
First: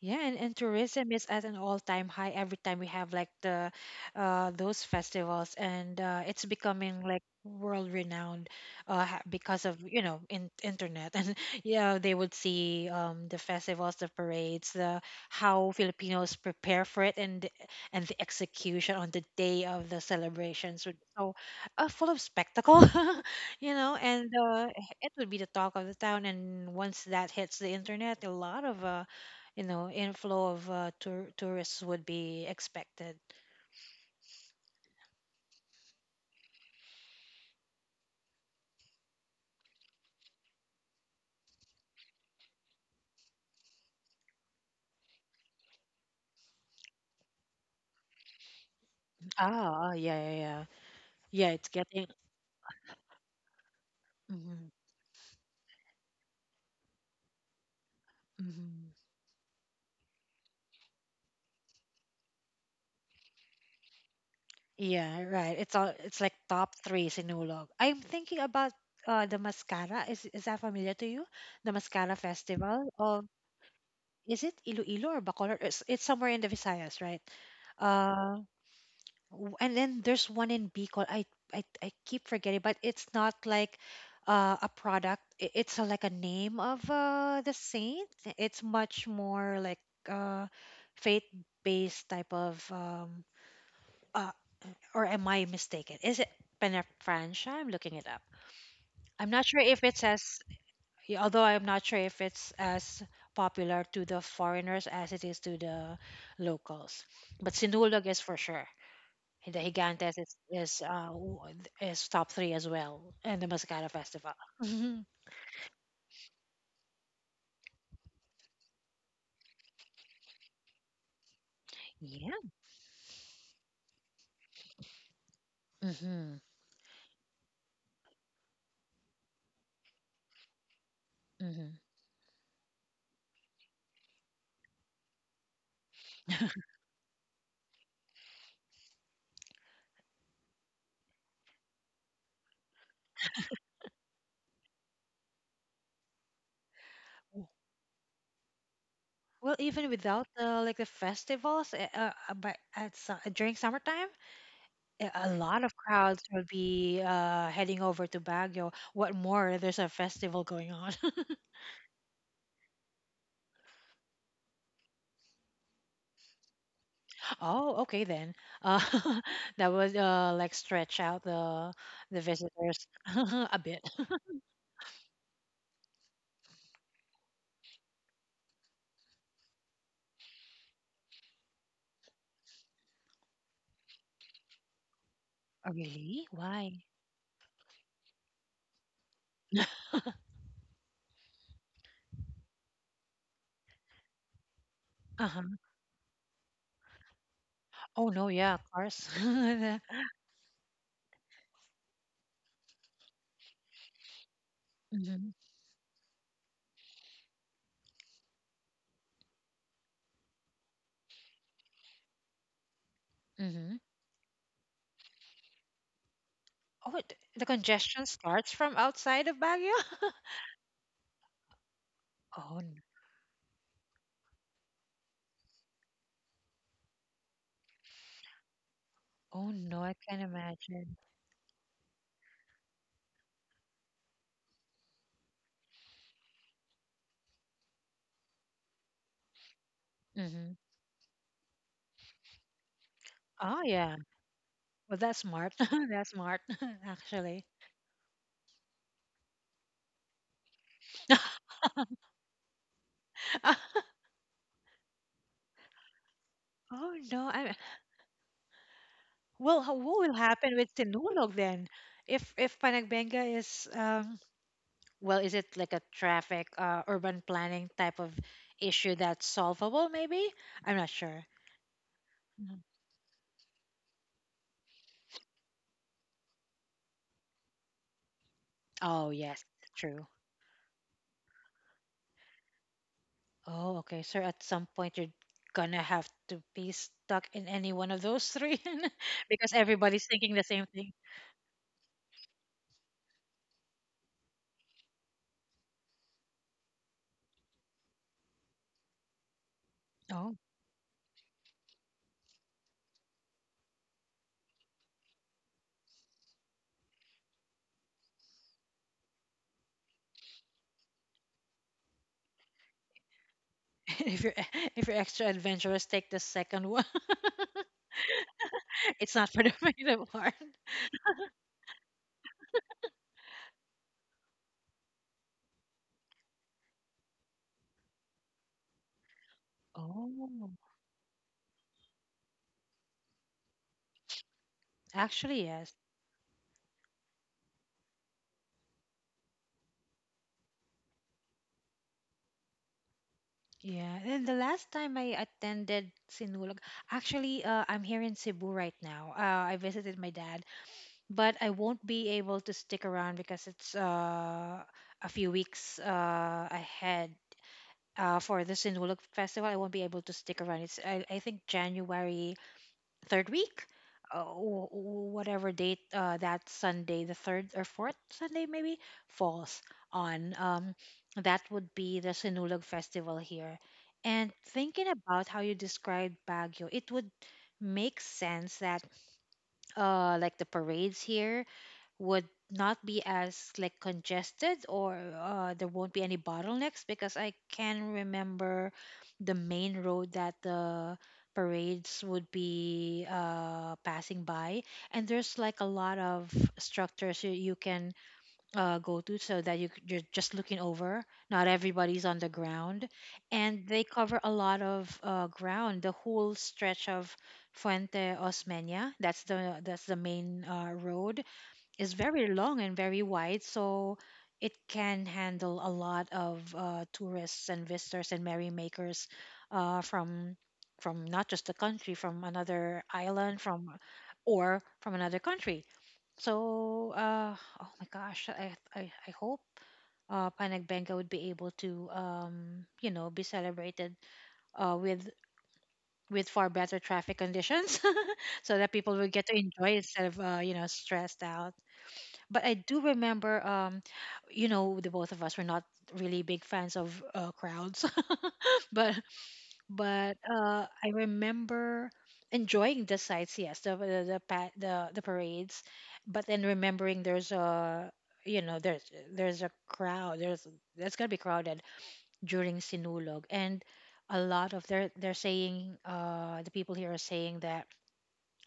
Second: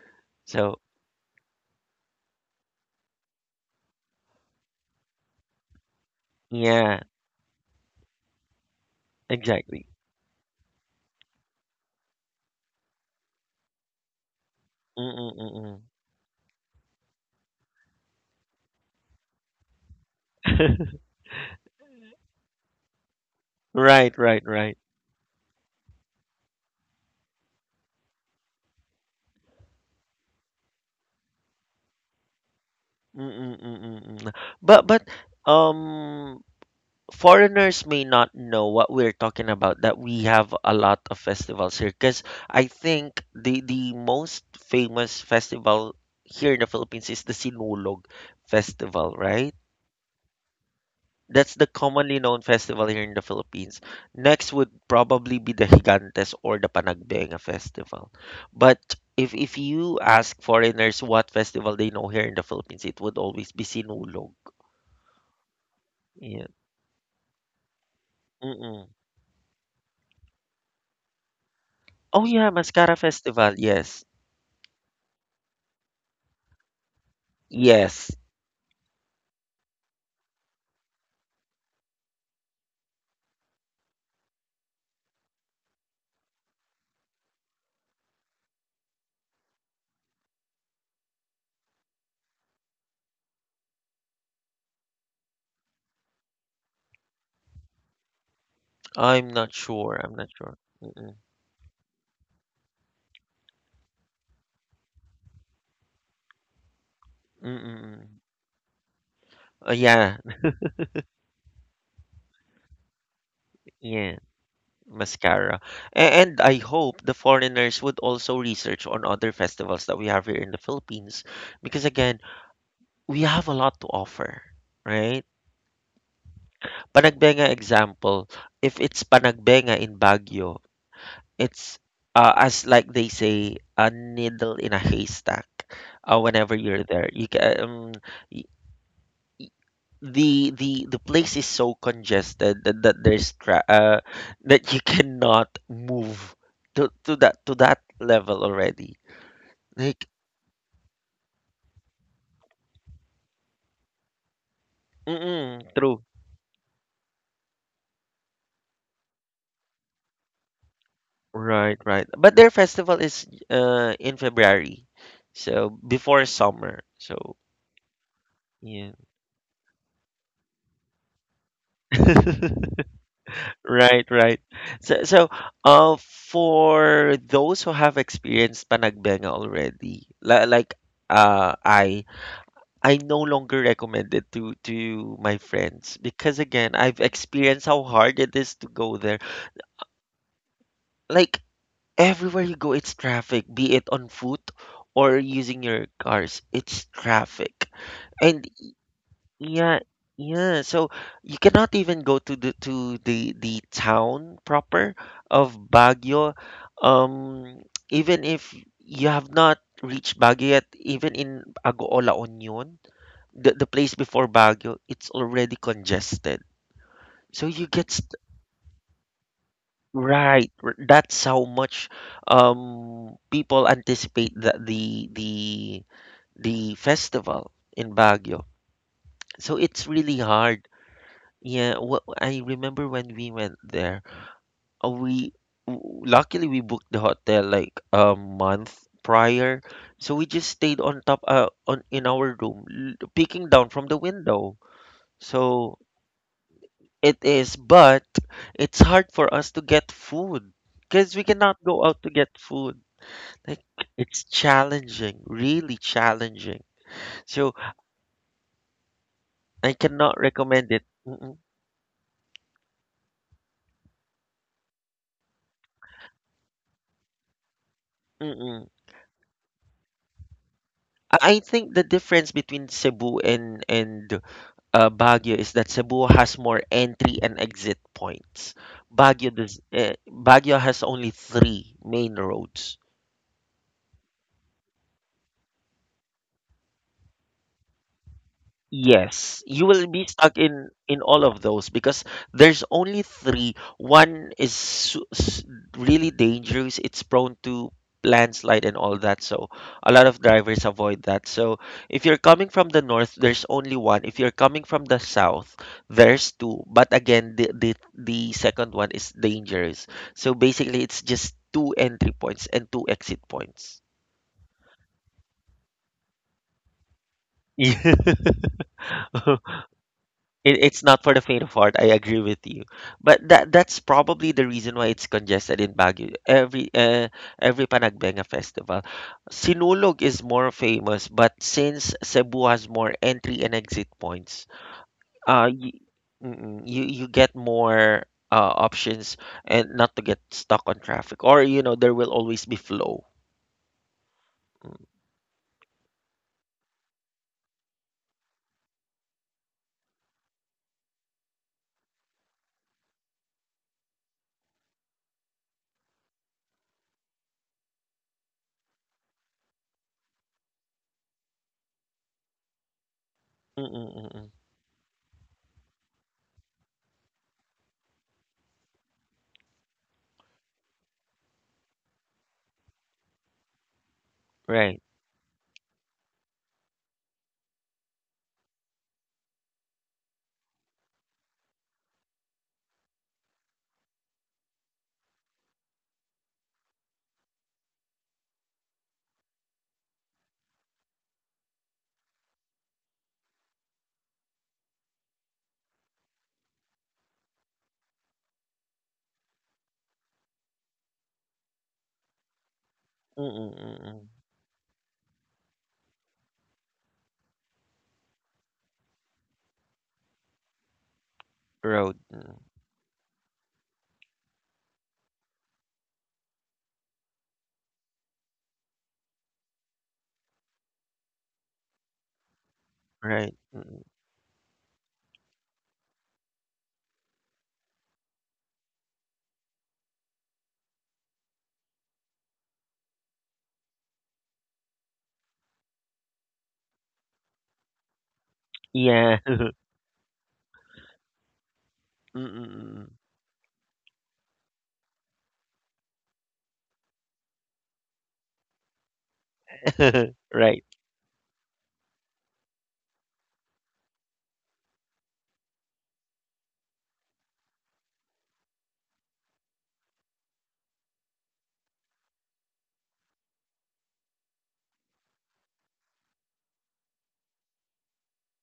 Speaker 2: Yeah, and
Speaker 1: So,
Speaker 2: tourism is at an all-time high every time we have like the those festivals, and it's
Speaker 1: yeah,
Speaker 2: becoming like world renowned because of,
Speaker 1: exactly.
Speaker 2: you know, in internet and yeah, they would see the festivals, the parades, the how
Speaker 1: Mm-mm-mm-mm.
Speaker 2: Filipinos prepare for it, and and the execution on the day of the celebrations would so full of spectacle. You know,
Speaker 1: Right,
Speaker 2: and
Speaker 1: right,
Speaker 2: uh,
Speaker 1: right.
Speaker 2: it would be the talk of the town, and once that hits the internet, a lot of inflow of tourists would be expected.
Speaker 1: Mm-mm-mm-mm. But um foreigners may not know what we're talking about that we have a lot of festivals here because I think the most famous festival here in the Philippines is the Sinulog festival, right?
Speaker 2: Ah, ah, yeah, yeah, yeah.
Speaker 1: That's
Speaker 2: Yeah,
Speaker 1: the
Speaker 2: it's getting.
Speaker 1: commonly known festival here in the Philippines. Next would
Speaker 2: Hmm.
Speaker 1: probably be the Higantes or the Panagbenga festival. But
Speaker 2: Hmm.
Speaker 1: if you ask foreigners what festival they know here in the Philippines, it would always be Sinulog.
Speaker 2: Yeah, right. It's all. It's like
Speaker 1: Yeah.
Speaker 2: top three Sinulog. I'm thinking about
Speaker 1: Mm-mm.
Speaker 2: the Mascara. Is that familiar to you? The Mascara
Speaker 1: Oh yeah,
Speaker 2: Festival
Speaker 1: Mascara
Speaker 2: of,
Speaker 1: Festival. Yes.
Speaker 2: is it Iloilo or Bacolod? It's somewhere in the Visayas, right?
Speaker 1: Yes,
Speaker 2: Uh, And then there's one in Bicol. I keep forgetting, but it's not like a product. It's a, like a name of the saint. It's much more like uh, faith-based type of. Uh, or am I mistaken? Is it Penafrancia? I'm looking it up.
Speaker 1: I'm
Speaker 2: I'm not
Speaker 1: not
Speaker 2: sure if
Speaker 1: sure.
Speaker 2: it's
Speaker 1: I'm not
Speaker 2: as,
Speaker 1: sure. Mm-mm.
Speaker 2: yeah, although I'm not sure if it's as popular to the foreigners as it is to the locals. But Sinulog is
Speaker 1: Mm-mm.
Speaker 2: for sure. And the
Speaker 1: Yeah,
Speaker 2: Gigantes is top three as well, and the Mascara
Speaker 1: yeah,
Speaker 2: Festival. Mhm.
Speaker 1: mascara. And I hope the foreigners would also research on other festivals that we have here in the Philippines because again,
Speaker 2: Yeah.
Speaker 1: we have a lot to offer, right?
Speaker 2: Mm-hmm.
Speaker 1: Panagbenga example, if it's Panagbenga in Baguio,
Speaker 2: Mm-hmm.
Speaker 1: it's as like they say, a needle in a haystack. Whenever you're there, you can, the the place is so congested that, that there's that you cannot move to that to that level already.
Speaker 2: Well, even
Speaker 1: Like,
Speaker 2: without the like the festivals, during summertime, a lot
Speaker 1: mm-mm,
Speaker 2: of
Speaker 1: true.
Speaker 2: crowds will be heading over to Baguio. What more? There's a festival going on.
Speaker 1: Right, right. But their festival is in February, so before summer. So
Speaker 2: Oh, okay then. Uh,
Speaker 1: yeah.
Speaker 2: that would like stretch out the visitors a bit.
Speaker 1: Right, right. So, for those who have experienced Panagbenga already, uh, I I no longer recommend it to my
Speaker 2: Oh,
Speaker 1: friends
Speaker 2: really?
Speaker 1: because again,
Speaker 2: Why?
Speaker 1: I've experienced how hard it is to go there. Like everywhere you go, it's traffic, be it on foot or
Speaker 2: Uh-huh.
Speaker 1: using your cars, it's traffic.
Speaker 2: Oh no,
Speaker 1: And
Speaker 2: yeah, cars.
Speaker 1: yeah, yeah, so you cannot even go to the town proper
Speaker 2: Hmm.
Speaker 1: of Baguio. Um, even if you have not reached Baguio yet, even in Agoa La Union the
Speaker 2: Hmm.
Speaker 1: place before Baguio, it's already congested.
Speaker 2: Oh, the
Speaker 1: So
Speaker 2: congestion starts from outside of Baguio.
Speaker 1: right. That's how much
Speaker 2: Oh, n-
Speaker 1: people anticipate that the festival in Baguio.
Speaker 2: oh
Speaker 1: So
Speaker 2: no,
Speaker 1: it's
Speaker 2: I
Speaker 1: really
Speaker 2: can
Speaker 1: hard.
Speaker 2: imagine.
Speaker 1: Yeah, I remember when we went there, uh, we luckily we booked the hotel like a month prior. So we just
Speaker 2: Hmm.
Speaker 1: stayed on top on in our room, peeking
Speaker 2: Oh
Speaker 1: down from
Speaker 2: yeah,
Speaker 1: the window.
Speaker 2: well, that's smart.
Speaker 1: So
Speaker 2: That's smart,
Speaker 1: it
Speaker 2: actually.
Speaker 1: is, but it's hard for us to get food because we cannot go out to get food. Like it's challenging, really challenging.
Speaker 2: Oh no, I
Speaker 1: So
Speaker 2: Well,
Speaker 1: I
Speaker 2: what will
Speaker 1: cannot
Speaker 2: happen
Speaker 1: recommend
Speaker 2: with
Speaker 1: it.
Speaker 2: Tinulog
Speaker 1: Mm-mm,
Speaker 2: then? If Panagbenga is well, is it like a traffic urban planning type of
Speaker 1: mm-mm.
Speaker 2: issue that's solvable? Maybe I'm not sure.
Speaker 1: I think the difference
Speaker 2: Mhm.
Speaker 1: between Cebu and Baguio is that Cebu has more entry and exit points.
Speaker 2: Oh
Speaker 1: Baguio
Speaker 2: yes,
Speaker 1: does.
Speaker 2: true.
Speaker 1: Baguio has only three main roads.
Speaker 2: Oh, okay. So at some point you're gonna have to be stuck in any one of those three
Speaker 1: Yes,
Speaker 2: because
Speaker 1: you will
Speaker 2: everybody's
Speaker 1: be
Speaker 2: thinking
Speaker 1: stuck
Speaker 2: the same
Speaker 1: in
Speaker 2: thing.
Speaker 1: all of those because there's only three. One is su s really dangerous. It's prone to landslide and all that. So a lot of
Speaker 2: Oh,
Speaker 1: drivers avoid that. So if you're coming from the north, there's only one. If you're coming from the south, there's two. But again, the second one is dangerous. So basically, it's just two entry points and two exit points.
Speaker 2: if you're extra adventurous, take the second one. It's not
Speaker 1: Yeah.
Speaker 2: for the faint of heart.
Speaker 1: It's not for the faint of heart. I agree with you, but that's probably the reason why it's congested in Baguio. Every Panagbenga festival, Sinulog is
Speaker 2: Oh,
Speaker 1: more famous, but since Cebu has more entry and exit points,
Speaker 2: actually,
Speaker 1: uh, you
Speaker 2: yes.
Speaker 1: you, you get more options and not to get stuck on traffic, or you know there will always be flow.
Speaker 2: Yeah, and the last time I attended Sinulog, actually, I'm here in Cebu right now. I visited my dad, but I won't be able to stick around because it's a few weeks ahead for the Sinulog Festival. I won't be able to stick around. I think January third week,
Speaker 1: Mm-mm-mm.
Speaker 2: whatever date that Sunday, the third or fourth Sunday maybe falls on. That would be the Sinulog Festival here. And
Speaker 1: Right.
Speaker 2: thinking about how you described Baguio, it would make sense that like the parades here would not be as like congested, or there won't be any bottlenecks, because I can remember the main road that the parades would be passing by, and there's like a lot of structures you can go to, so that you're just looking over, not everybody's on the ground, and they
Speaker 1: Mm-mm-mm.
Speaker 2: cover a lot of ground. The whole stretch of Fuente Osmeña, that's the main road, is
Speaker 1: Road.
Speaker 2: very
Speaker 1: Mm.
Speaker 2: long and very wide, so it can handle a lot of tourists and visitors and merrymakers from not just the country, from another
Speaker 1: Right.
Speaker 2: island,
Speaker 1: Mm.
Speaker 2: from
Speaker 1: mm.
Speaker 2: or from another country. So, oh my gosh, I hope Panag Benga would be able to, you know, be celebrated uh, with with far better traffic conditions, so that people will
Speaker 1: Yeah.
Speaker 2: get to enjoy it instead of, you know, stressed out. But I do
Speaker 1: Mm-mm-mm.
Speaker 2: remember, you know, the both of us were not really big fans of crowds, but
Speaker 1: Right.
Speaker 2: I remember enjoying the sights, yes, the the parades, but then remembering there's a you know, there's a crowd, there's that's gonna be crowded during Sinulog, and a lot of they're saying, uh, the people here are saying that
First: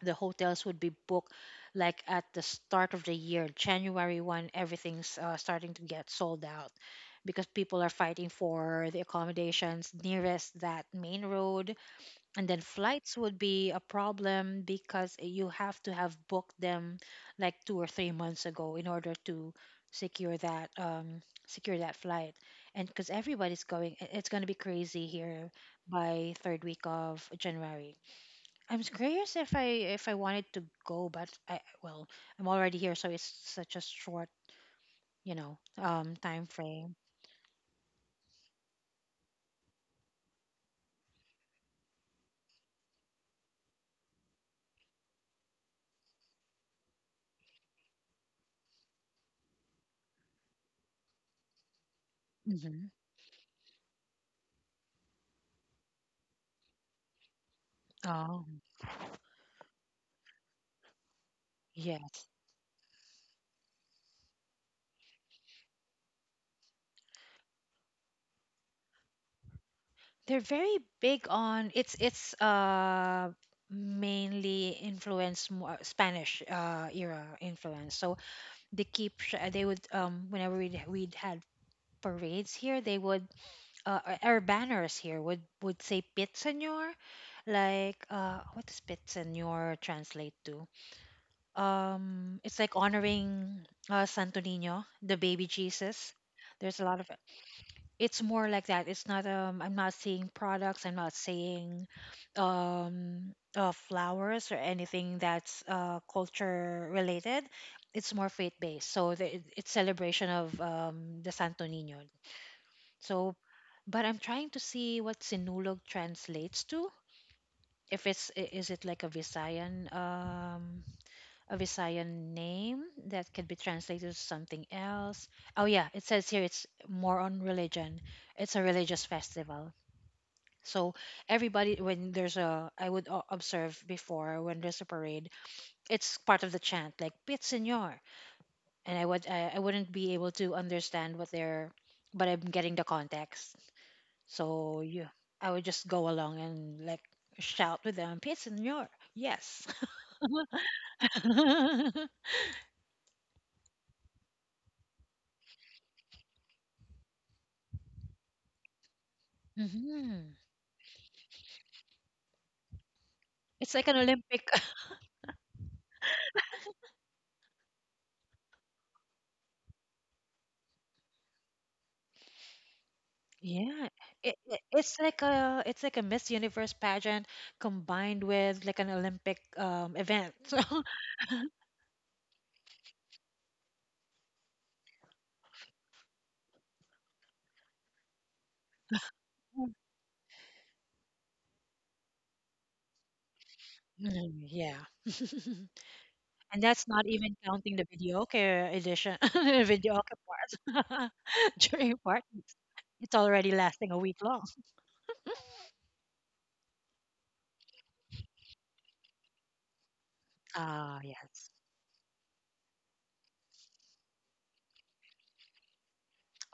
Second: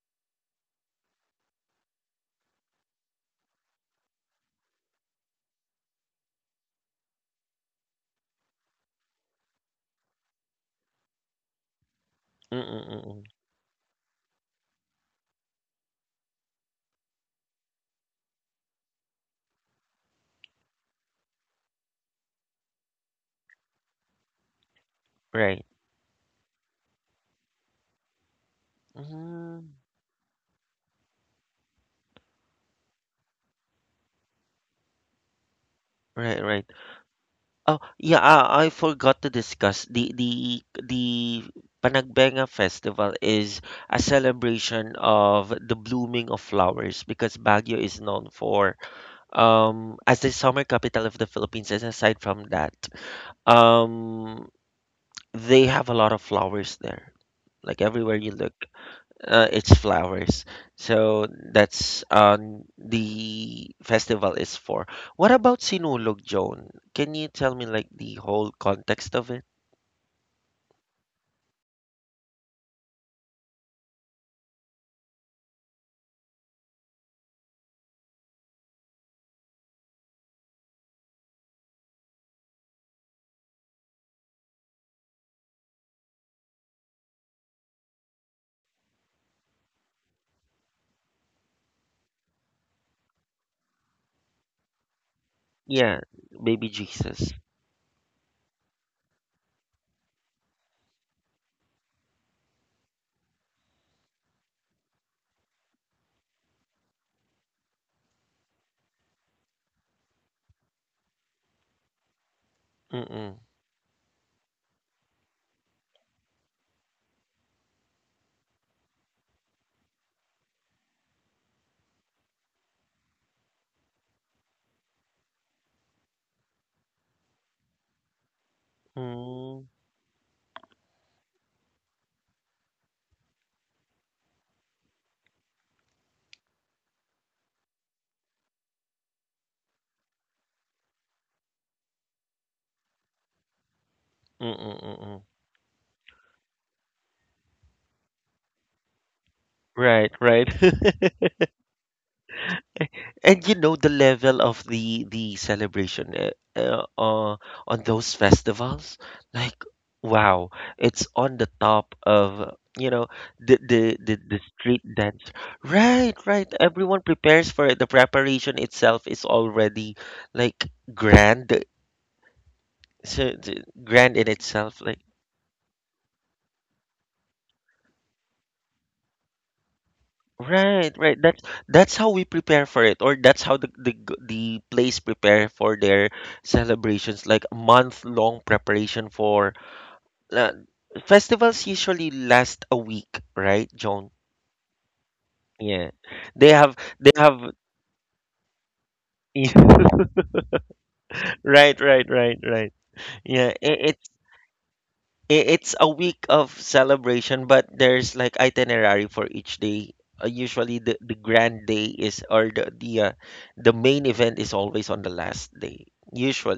Speaker 2: the hotels would be booked like at the start of the year, January 1, everything's starting to get sold out because people are fighting for the accommodations nearest that main road. And then flights
Speaker 1: Mm-mm-mm.
Speaker 2: would be a problem because you have to have booked them like 2 or 3 months ago in order to secure that flight. And because everybody's going, it's going to be crazy here
Speaker 1: Right.
Speaker 2: by third week of January. I'm curious if
Speaker 1: Mm.
Speaker 2: I wanted to go, but I well, I'm already here, so it's such a short, you know,
Speaker 1: Right,
Speaker 2: time
Speaker 1: right.
Speaker 2: frame.
Speaker 1: Oh, yeah, I forgot to discuss the Panagbenga Festival is a celebration of the blooming of flowers because Baguio is known for as the summer capital of the Philippines. And aside from that,
Speaker 2: Hmm.
Speaker 1: um they have a lot of flowers there. Like everywhere you
Speaker 2: Oh,
Speaker 1: look. It's flowers. So that's
Speaker 2: yes,
Speaker 1: the festival is for. What about Sinulog, Joan? Can you tell me like the whole context of it?
Speaker 2: they're very big on It's mainly influence, more Spanish era influence. So they would, um, whenever we'd had parades here, they would our banners here would say Pit Señor, like what does Pit Señor translate to? Um, it's like honoring santo nino, the baby
Speaker 1: Yeah,
Speaker 2: jesus.
Speaker 1: baby
Speaker 2: There's a lot of,
Speaker 1: Jesus.
Speaker 2: it's more like that. It's not, um, I'm not seeing products, I'm not seeing flowers or anything that's culture related. It's more faith based. So it's celebration of the santo nino.
Speaker 1: Mm-mm.
Speaker 2: So but I'm trying to see what sinulog translates to. If it's I- Is it like a Visayan um, a Visayan name that could be translated to something else? Oh yeah, it says here it's more on religion. It's a religious
Speaker 1: Mm,
Speaker 2: festival. So everybody, when there's a, I would observe before, when there's a parade, it's part of the chant like Pit Señor. And I wouldn't be able to understand what they're, but I'm getting the context. So you,
Speaker 1: Mm-mm-mm-mm.
Speaker 2: I would just go along and like shout with them, Pit Señor. Yes.
Speaker 1: Right, right.
Speaker 2: Hmm.
Speaker 1: And you know the level of the celebration uh, uh, on those festivals, like wow, it's on the top of you know
Speaker 2: It's like an
Speaker 1: the
Speaker 2: Olympic.
Speaker 1: street dance. Right, right. Everyone prepares for it. The preparation itself is already like grand, so
Speaker 2: Yeah,
Speaker 1: grand in
Speaker 2: it, it
Speaker 1: itself. Like.
Speaker 2: it's like a, it's like a Miss Universe pageant combined with like an Olympic event. So,
Speaker 1: Right, right. That's how we prepare for it, or that's how the the place prepare for their celebrations, like a month long preparation for
Speaker 2: mm,
Speaker 1: uh, festivals. Usually last a week, right, Joan?
Speaker 2: Mm, yeah,
Speaker 1: Yeah,
Speaker 2: and that's not
Speaker 1: they
Speaker 2: even
Speaker 1: have.
Speaker 2: counting the videoke edition,
Speaker 1: yeah.
Speaker 2: videoke part
Speaker 1: Right,
Speaker 2: during
Speaker 1: right,
Speaker 2: part.
Speaker 1: right, right.
Speaker 2: It's
Speaker 1: Yeah,
Speaker 2: already lasting a week long.
Speaker 1: it's a week of celebration, but there's like itinerary for each day. Usually,
Speaker 2: Ah,
Speaker 1: the
Speaker 2: yes.
Speaker 1: grand day is or the main event is always on the last day.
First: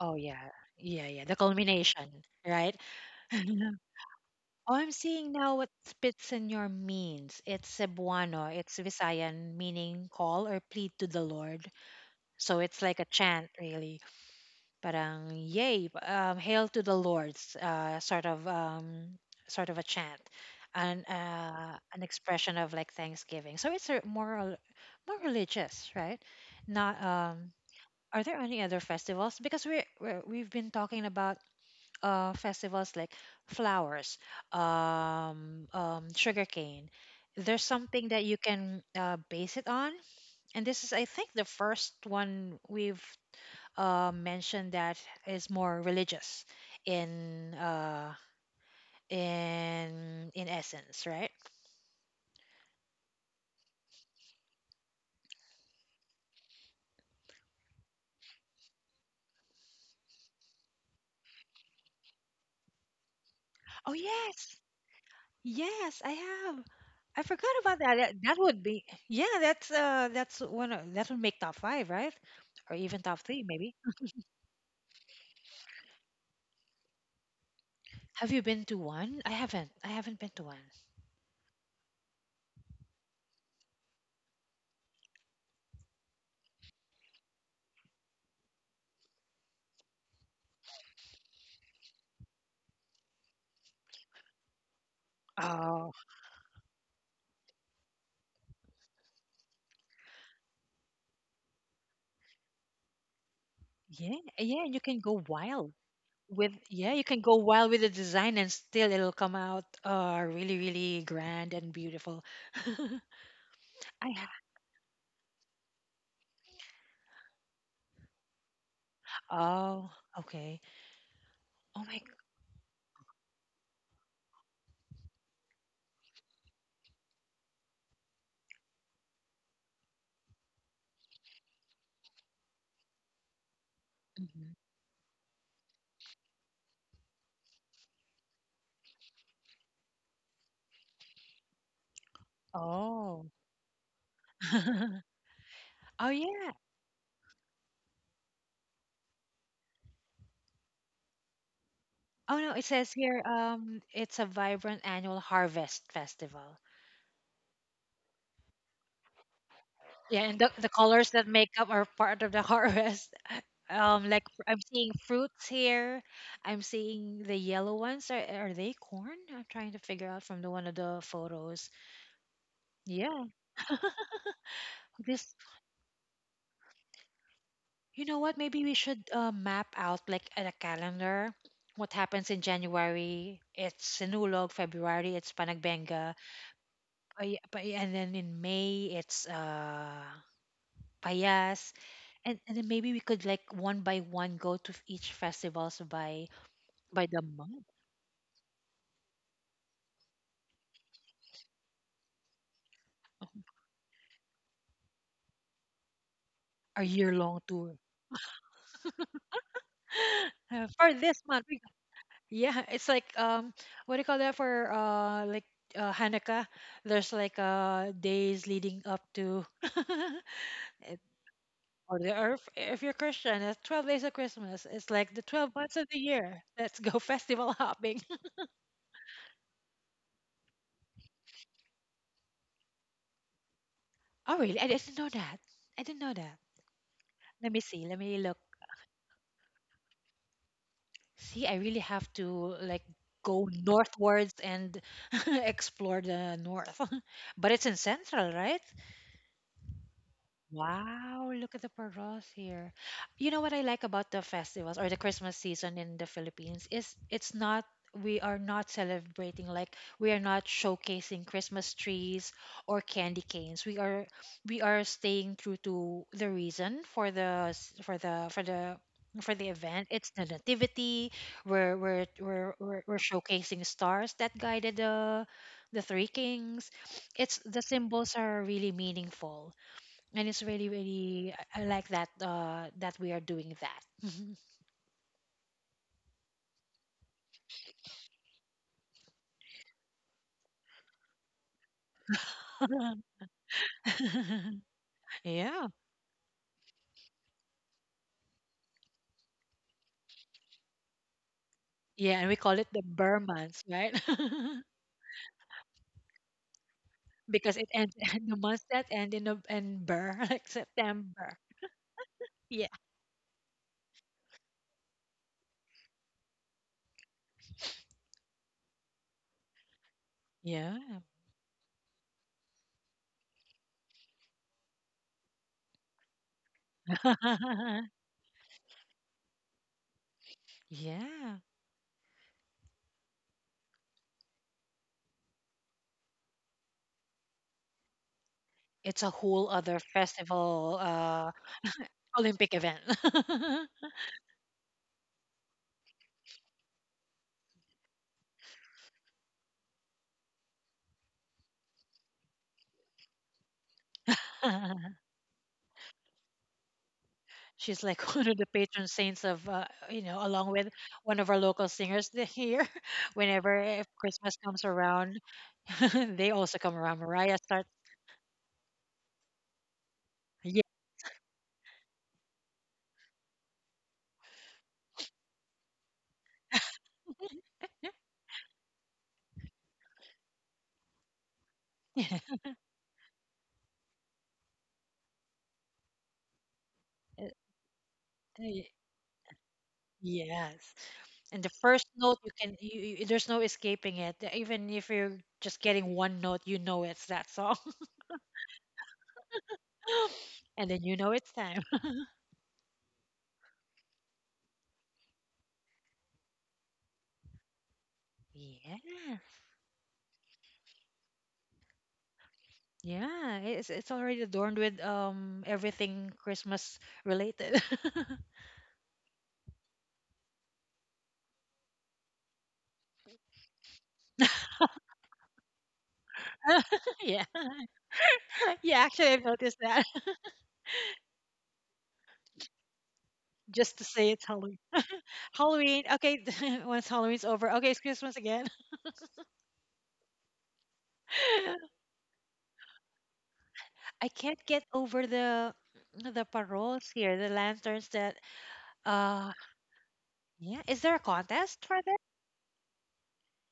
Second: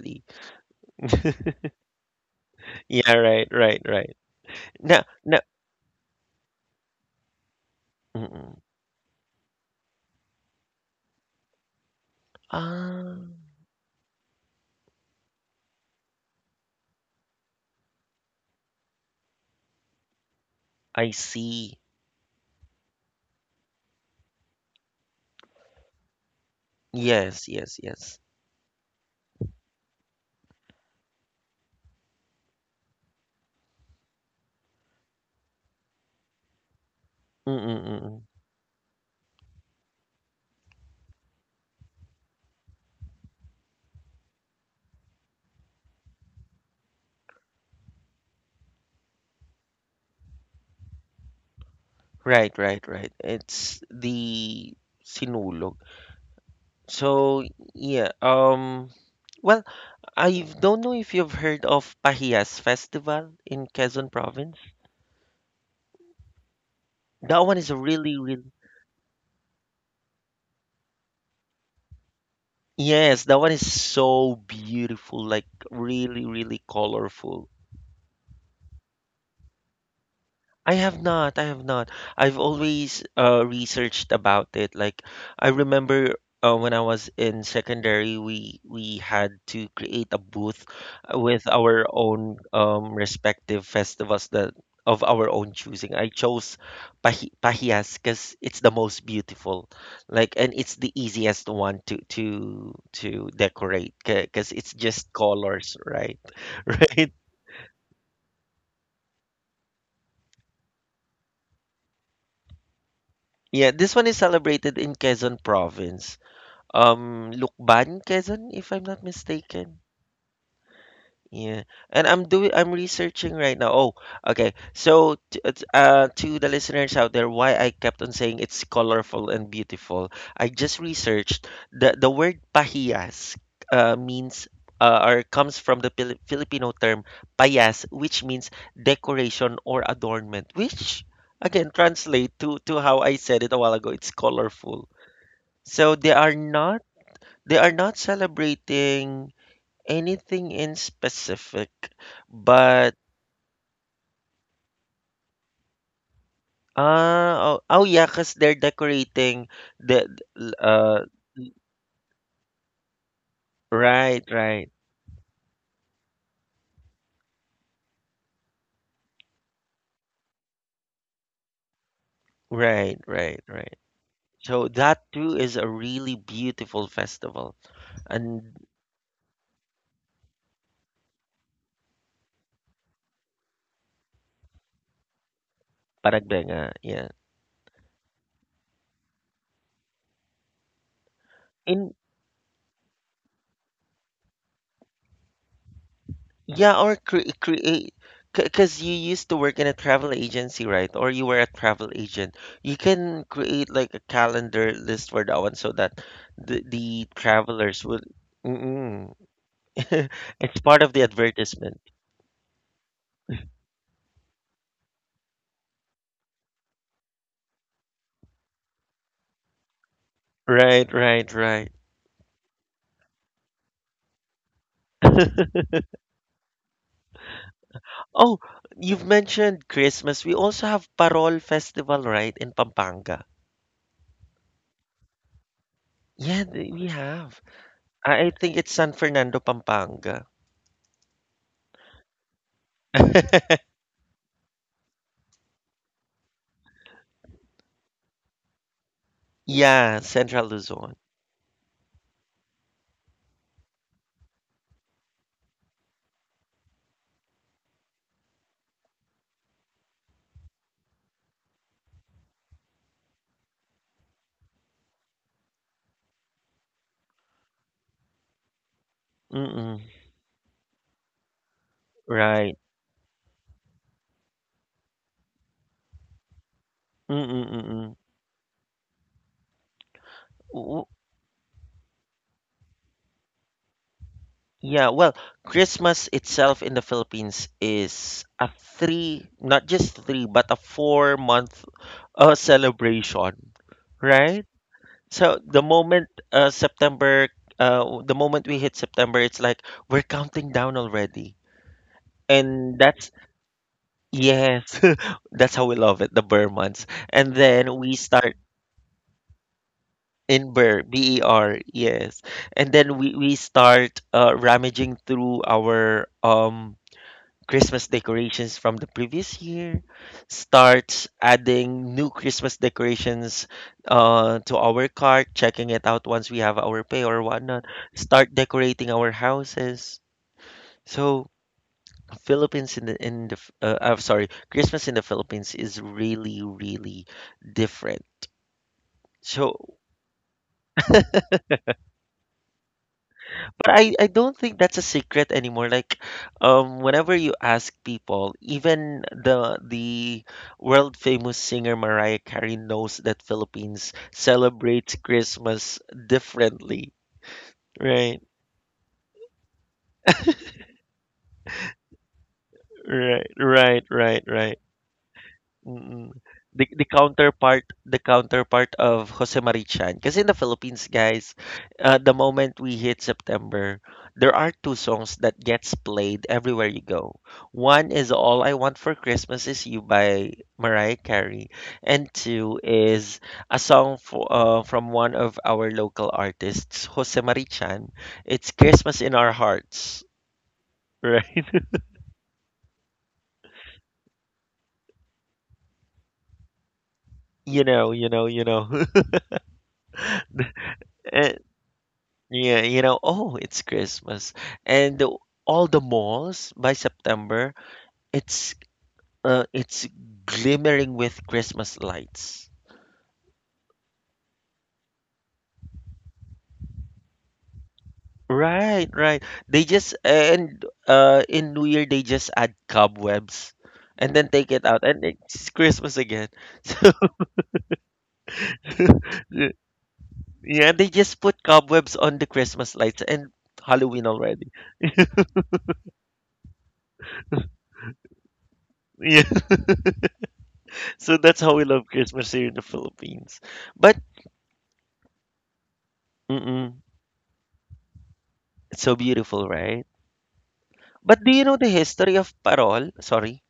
Speaker 2: Oh yeah, yeah, yeah. The culmination, right?
Speaker 1: yeah, right, right, right.
Speaker 2: Oh, I'm
Speaker 1: No,
Speaker 2: seeing
Speaker 1: no.
Speaker 2: now what Spitsenor means. It's Cebuano.
Speaker 1: Mm-mm.
Speaker 2: It's Visayan, meaning call or plead to the Lord. So it's like a
Speaker 1: Ah,
Speaker 2: chant, really. Parang yay, hail to the Lord's, sort of a chant,
Speaker 1: I see.
Speaker 2: an expression of like thanksgiving. So it's a more more religious, right? Not
Speaker 1: Yes, yes, yes.
Speaker 2: are there any other festivals? Because we've been talking about festivals like flowers, sugarcane. There's something
Speaker 1: Mm-mm-mm.
Speaker 2: that you can base it on, and this is, I think, the first one we've mention that is more religious in uh, in essence, right?
Speaker 1: Right, right, right. It's the sinulog. So yeah, well, I don't know if you've heard of Pahiyas Festival in
Speaker 2: Oh
Speaker 1: Quezon Province.
Speaker 2: yes, yes, I have. I
Speaker 1: That one
Speaker 2: forgot
Speaker 1: is a
Speaker 2: about that.
Speaker 1: really,
Speaker 2: That
Speaker 1: really
Speaker 2: would be, yeah. That would make top five, right? Or even
Speaker 1: yes,
Speaker 2: top
Speaker 1: that
Speaker 2: three,
Speaker 1: one is
Speaker 2: maybe.
Speaker 1: so beautiful, like really, really colorful.
Speaker 2: Have you been to one? I haven't been to one.
Speaker 1: I have not. I've always researched about it. Like I remember when I was in secondary, we had to create a booth with our own respective festivals that of our own
Speaker 2: Oh
Speaker 1: choosing. I chose Pahias because it's the most beautiful, like, and it's the easiest one to to decorate
Speaker 2: yeah,
Speaker 1: because
Speaker 2: yeah.
Speaker 1: it's
Speaker 2: You can
Speaker 1: just
Speaker 2: go wild
Speaker 1: colors, right?
Speaker 2: with yeah. You
Speaker 1: Right.
Speaker 2: can go wild with the design, and still it'll come out really, really grand and beautiful.
Speaker 1: Yeah, this one
Speaker 2: I
Speaker 1: is celebrated in Quezon province. Lukban, Quezon, if I'm not mistaken.
Speaker 2: Oh, okay.
Speaker 1: Yeah.
Speaker 2: Oh my.
Speaker 1: And I'm researching right now. Oh, okay. So it's, to the listeners out there why I kept on saying it's colorful and beautiful. I just researched the word pahiyas means
Speaker 2: Mhm.
Speaker 1: or comes from the Filipino term payas, which means decoration or adornment, which again translate to how I
Speaker 2: Oh.
Speaker 1: said it a while ago. It's colorful. So
Speaker 2: Oh
Speaker 1: they are
Speaker 2: yeah.
Speaker 1: not they are not celebrating anything in specific,
Speaker 2: Oh no, it says
Speaker 1: but
Speaker 2: here it's a vibrant annual harvest festival.
Speaker 1: ah, oh, oh yeah, 'cause they're decorating the,
Speaker 2: Yeah, and the
Speaker 1: uh
Speaker 2: colors that make up are part of the harvest. Um like
Speaker 1: right,
Speaker 2: fr- I'm
Speaker 1: right,
Speaker 2: seeing fruits here. I'm seeing the yellow ones are they corn? I'm trying to figure out from the one of the photos.
Speaker 1: right,
Speaker 2: Yeah.
Speaker 1: right, right. So that
Speaker 2: This
Speaker 1: too is a really beautiful festival.
Speaker 2: You know what?
Speaker 1: And
Speaker 2: Maybe we should map out like at a calendar what happens in January. It's Sinulog. February, it's Panagbenga.
Speaker 1: Paragbenga, yeah.
Speaker 2: And then in May, it's Payas.
Speaker 1: In
Speaker 2: And then maybe we could like one by one go to each festivals by
Speaker 1: Yeah, or
Speaker 2: by the month
Speaker 1: create, because you used to work in a travel agency, right? Or you were a travel agent. You can create like a calendar list for that one so that the,
Speaker 2: or
Speaker 1: the
Speaker 2: year long tour.
Speaker 1: travelers will. Mm-mm. It's part
Speaker 2: For
Speaker 1: of the
Speaker 2: this month,
Speaker 1: advertisement.
Speaker 2: yeah, it's like what do you call that for like Hanukkah? There's like days leading up to
Speaker 1: Right, right, right.
Speaker 2: Or, or if you're Christian, it's 12 days of Christmas. It's like the 12 months of the year. Let's go festival hopping.
Speaker 1: Oh, you've mentioned Christmas. We also have Parol Festival, right, in Pampanga.
Speaker 2: Oh, really? I didn't know that. I didn't know that.
Speaker 1: Yeah, we have.
Speaker 2: Let me see. Let me
Speaker 1: I
Speaker 2: look.
Speaker 1: think it's San Fernando, Pampanga.
Speaker 2: See, I really have to like go northwards and explore the north. But it's in central, right?
Speaker 1: Yeah, Central Luzon.
Speaker 2: Wow, look at the paros here. You know what I like about the festivals or the Christmas season in the Philippines is it's not we are not celebrating, like, we are not showcasing Christmas trees or candy canes. We are staying true to the reason for the s- for the for the for the
Speaker 1: Mm-mm.
Speaker 2: event. It's the nativity. We're we're we're
Speaker 1: Right.
Speaker 2: we're, we're showcasing stars that guided the three kings.
Speaker 1: Mm,
Speaker 2: It's
Speaker 1: mm,
Speaker 2: the
Speaker 1: mm.
Speaker 2: symbols are really meaningful, and it's really
Speaker 1: W-
Speaker 2: really I like that, that we are doing that.
Speaker 1: Yeah, well, Christmas itself in the Philippines is a three, not just three, but a 4-month celebration, right? So the
Speaker 2: Yeah.
Speaker 1: moment, September, the moment we hit September, it's like we're counting down already.
Speaker 2: Yeah, and we call it
Speaker 1: And
Speaker 2: the
Speaker 1: that's,
Speaker 2: Burr months, right?
Speaker 1: yes, that's how we love it, the Burr months. And
Speaker 2: Because it
Speaker 1: then we
Speaker 2: ends
Speaker 1: start.
Speaker 2: the months that end in in Burr, like
Speaker 1: In Ber,
Speaker 2: September.
Speaker 1: Ber, yes.
Speaker 2: Yeah.
Speaker 1: And then we start, rummaging through our Christmas decorations from the previous year,
Speaker 2: Yeah.
Speaker 1: start adding new Christmas decorations, to our cart, checking it out once we have our pay or whatnot, start decorating our houses. So,
Speaker 2: Yeah.
Speaker 1: Philippines in the F- I'm sorry, Christmas in the Philippines is really, really different.
Speaker 2: It's a whole
Speaker 1: So,
Speaker 2: other festival Olympic event.
Speaker 1: but I don't think that's a secret anymore. Like, whenever you ask people, even the world famous singer Mariah Carey knows that Philippines celebrates Christmas differently.
Speaker 2: She's like
Speaker 1: Right,
Speaker 2: one of the patron saints of along with one of our local singers here.
Speaker 1: right,
Speaker 2: Whenever
Speaker 1: right, right,
Speaker 2: Christmas
Speaker 1: right.
Speaker 2: comes around,
Speaker 1: Mm.
Speaker 2: they also
Speaker 1: The
Speaker 2: come
Speaker 1: the
Speaker 2: around. Mariah
Speaker 1: counterpart
Speaker 2: starts.
Speaker 1: the counterpart of Jose Marichan. Because in the
Speaker 2: Yeah.
Speaker 1: Philippines, guys, the moment we hit September, there are two songs that gets played everywhere you go. One is All I Want for Christmas Is You by Mariah Carey, and two is a song from one of our local artists, Jose Marichan. It's
Speaker 2: Y-
Speaker 1: Christmas in Our Hearts,
Speaker 2: Yes.
Speaker 1: right?
Speaker 2: And the first note you can you, you- there's no escaping it. Even if you're just getting one note, you know it's that song.
Speaker 1: You know, you know, you know.
Speaker 2: And then you know it's
Speaker 1: Eh,
Speaker 2: time.
Speaker 1: Yeah, oh, it's Christmas. And all the malls by September, it's
Speaker 2: Yeah.
Speaker 1: it's glimmering with Christmas lights.
Speaker 2: Yeah, it's already adorned with everything Christmas related.
Speaker 1: Right, right. They just and in New Year, they just add cobwebs and then take it out and it's Christmas again.
Speaker 2: Yeah. Yeah,
Speaker 1: So,
Speaker 2: actually I've noticed that.
Speaker 1: yeah, they just put cobwebs on the Christmas lights, and
Speaker 2: Just to
Speaker 1: Halloween
Speaker 2: say it's
Speaker 1: already.
Speaker 2: Halloween. Halloween. Okay, once Halloween's over. Okay, it's Christmas again.
Speaker 1: Yeah. So that's how we love Christmas here in the Philippines. But,
Speaker 2: I can't get over the
Speaker 1: mm-mm,
Speaker 2: paroles here, the lanterns that
Speaker 1: it's so
Speaker 2: uh
Speaker 1: beautiful, right?
Speaker 2: yeah, is there a
Speaker 1: But do you know
Speaker 2: contest
Speaker 1: the
Speaker 2: for that?
Speaker 1: history of parol? Sorry.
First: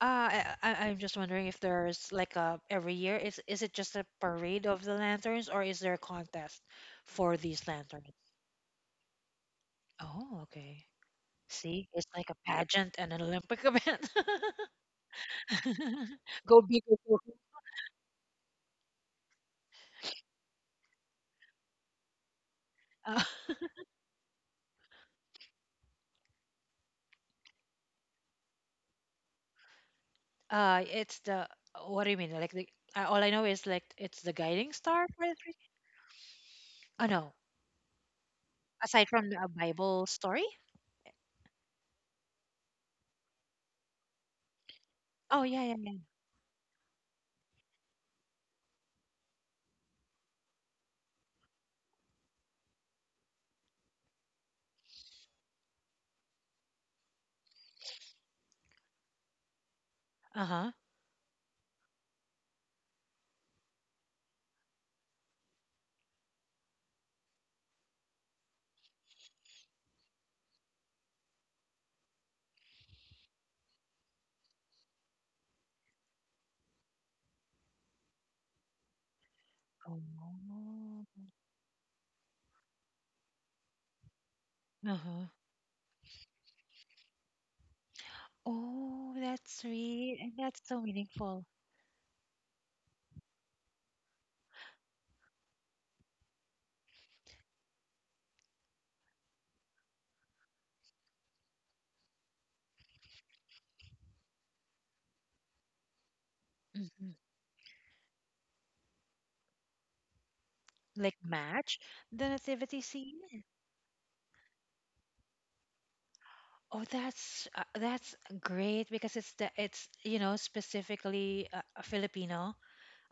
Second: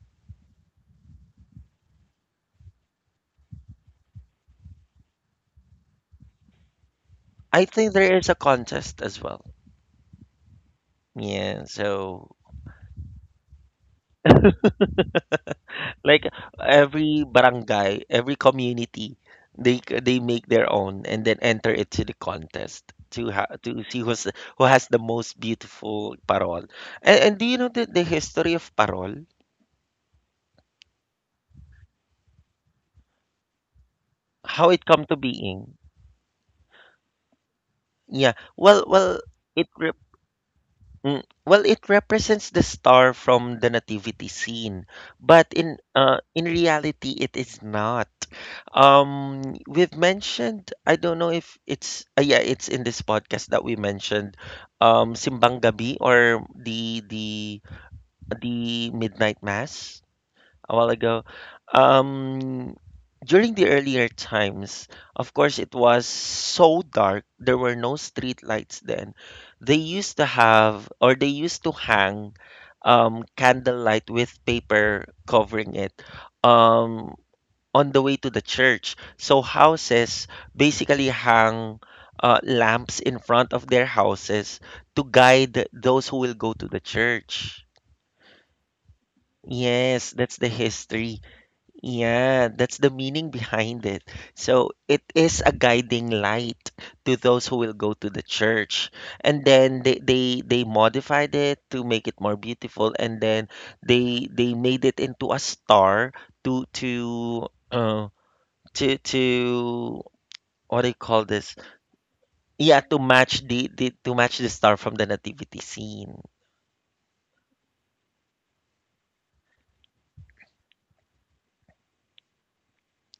Speaker 2: I'm just wondering if there's like a every year is it just a parade of the lanterns, or is there a contest for
Speaker 1: I
Speaker 2: these
Speaker 1: think
Speaker 2: lanterns?
Speaker 1: there is a contest as well.
Speaker 2: Oh, okay.
Speaker 1: Yeah,
Speaker 2: See, it's like a
Speaker 1: so
Speaker 2: pageant and an Olympic event.
Speaker 1: like
Speaker 2: Go big or go
Speaker 1: every
Speaker 2: home.
Speaker 1: barangay, every community, they make their own and then enter it to the contest,
Speaker 2: Uh,
Speaker 1: to see who has the most beautiful parol. And, do you know the history of parol?
Speaker 2: it's the what do you mean? Like the All I know is, like, it's the
Speaker 1: How
Speaker 2: guiding
Speaker 1: it come
Speaker 2: star
Speaker 1: to
Speaker 2: for the three.
Speaker 1: being?
Speaker 2: Oh no,
Speaker 1: Yeah. Well,
Speaker 2: aside
Speaker 1: well,
Speaker 2: from a
Speaker 1: it
Speaker 2: Bible story?
Speaker 1: It represents the star from the nativity scene,
Speaker 2: Oh,
Speaker 1: but
Speaker 2: yeah, yeah, yeah.
Speaker 1: in reality, it is not. We've mentioned, I don't know if it's, yeah, it's in this podcast that we mentioned, Simbang Gabi, or the midnight mass,
Speaker 2: Uh-huh.
Speaker 1: a while ago. Um, During the earlier times, of course, it was so dark. There were no street lights then. They used to hang, candlelight with paper covering it, um, on the way to the church. So
Speaker 2: Oh.
Speaker 1: houses basically hang, lamps in front of their houses to
Speaker 2: Uh-huh.
Speaker 1: guide those who will go to the church.
Speaker 2: Oh, that's
Speaker 1: Yes,
Speaker 2: sweet. And
Speaker 1: that's the
Speaker 2: that's so
Speaker 1: history.
Speaker 2: meaningful.
Speaker 1: Yeah, that's the meaning behind it. So it is a guiding light to those who will go to the church. And then they modified it to make it more beautiful, and then they made it into a star, to
Speaker 2: hmm
Speaker 1: to uh to what do you call
Speaker 2: Like
Speaker 1: this?
Speaker 2: match the
Speaker 1: Yeah,
Speaker 2: nativity scene.
Speaker 1: to match the star from the nativity scene.
Speaker 2: Oh, that's great because it's specifically a Filipino,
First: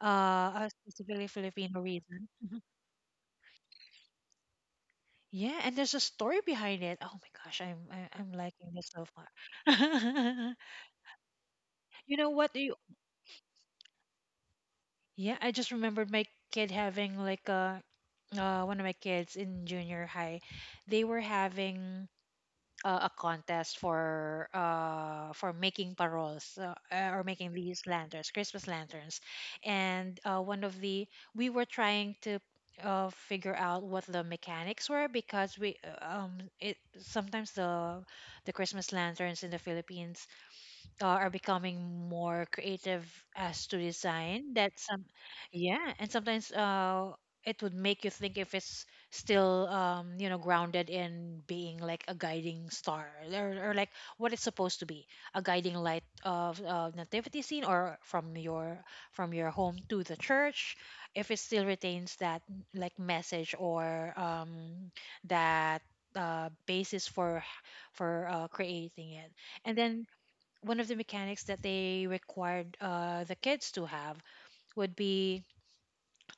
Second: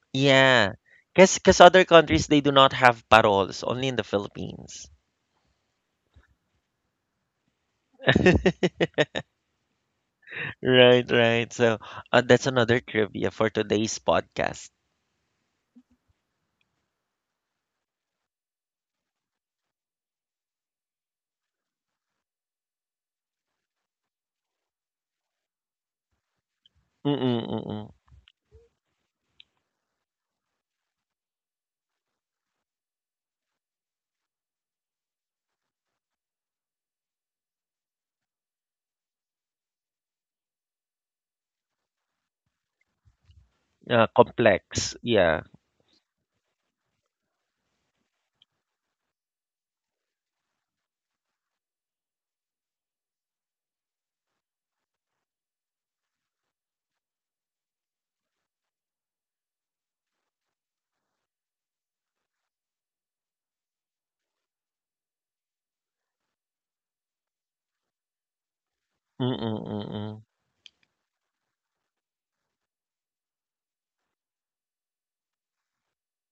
Speaker 2: a
Speaker 1: Yeah.
Speaker 2: specifically
Speaker 1: Cause
Speaker 2: Filipino
Speaker 1: other countries
Speaker 2: reason.
Speaker 1: they do
Speaker 2: Mhm.
Speaker 1: not have paroles, only in the Philippines.
Speaker 2: Yeah, and there's a story behind it. Oh my gosh, I'm liking this so far.
Speaker 1: Right, right. So,
Speaker 2: You know
Speaker 1: that's
Speaker 2: what?
Speaker 1: another trivia for today's podcast.
Speaker 2: Yeah, I just remembered my kid having like a one of my kids in junior high, they were having a contest for for making paroles, or
Speaker 1: Mm-mm,
Speaker 2: making these
Speaker 1: mm-mm.
Speaker 2: lanterns, Christmas lanterns, and one of the we were trying to figure out what the mechanics were, because we it sometimes the Christmas lanterns in the Philippines are becoming more creative as to design that
Speaker 1: Complex.
Speaker 2: some,
Speaker 1: Yeah.
Speaker 2: yeah, and sometimes it would make you think if it's still grounded in being like a guiding star, or like what it's supposed to be, a guiding light of nativity scene or from your home to the church, if it still retains that, like, message or that basis for creating it,
Speaker 1: Mm-mm,
Speaker 2: and then
Speaker 1: mm-mm.
Speaker 2: one of the mechanics that they required the kids to have would be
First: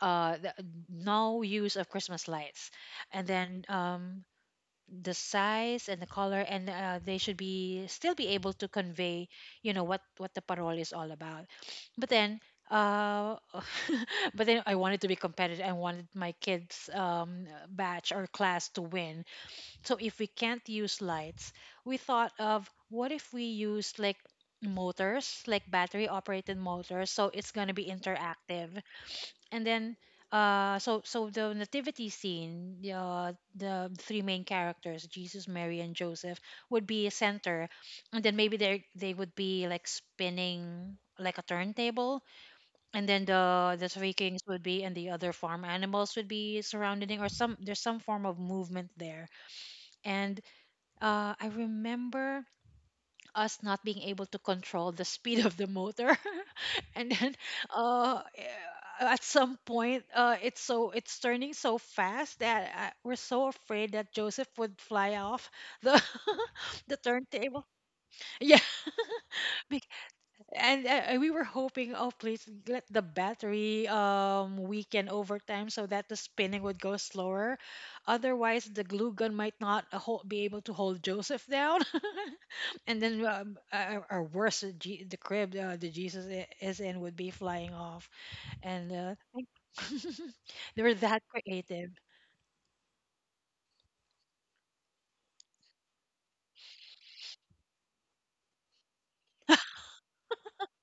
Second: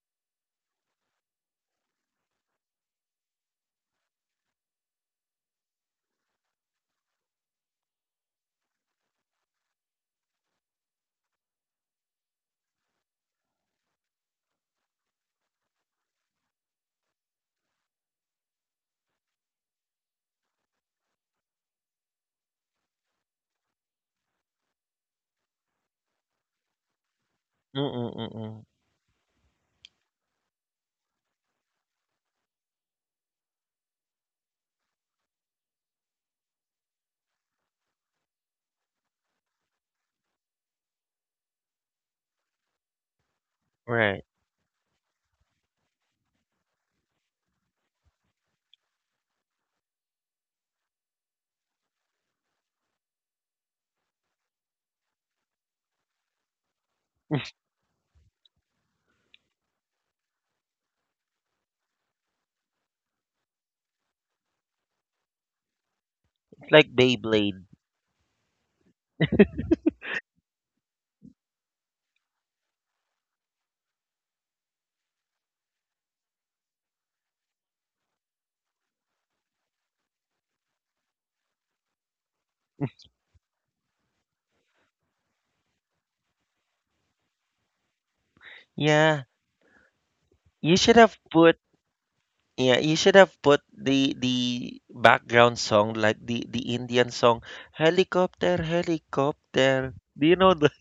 Speaker 2: uh, the, no use of Christmas lights, and then the size and the color, and they should be still be able to convey, what the parole is all about. But then. Uh, but then I wanted to be competitive. I wanted my kids' batch or class to win, so if we can't use lights, we thought of, what if we use like motors, like battery operated motors, so it's going to be
Speaker 1: Mm-mm, mm-mm.
Speaker 2: interactive. And then so the nativity scene, the three main characters, Jesus, Mary and Joseph would be a center, and then maybe they would be like spinning like a turntable, and then the three
Speaker 1: Right.
Speaker 2: kings would be, and the other farm animals would be surrounding, or some, there's some form of movement there, and I remember us not being able to control the speed of the motor, and then uh, eh, at some point, it's turning so fast that we're so afraid that Joseph would fly off the
Speaker 1: It's
Speaker 2: the
Speaker 1: like
Speaker 2: turntable.
Speaker 1: Beyblade.
Speaker 2: Yeah, be- and we were hoping, oh please let the battery weaken over time so that the spinning would go slower, otherwise the glue gun might not be able to hold Joseph down and then or worse, the crib, the Jesus is in would be flying off, and
Speaker 1: Yeah. You
Speaker 2: they were
Speaker 1: should have
Speaker 2: that
Speaker 1: put
Speaker 2: creative,
Speaker 1: yeah, you should have put the background song, like the Indian song, helicopter, helicopter. Do you know the?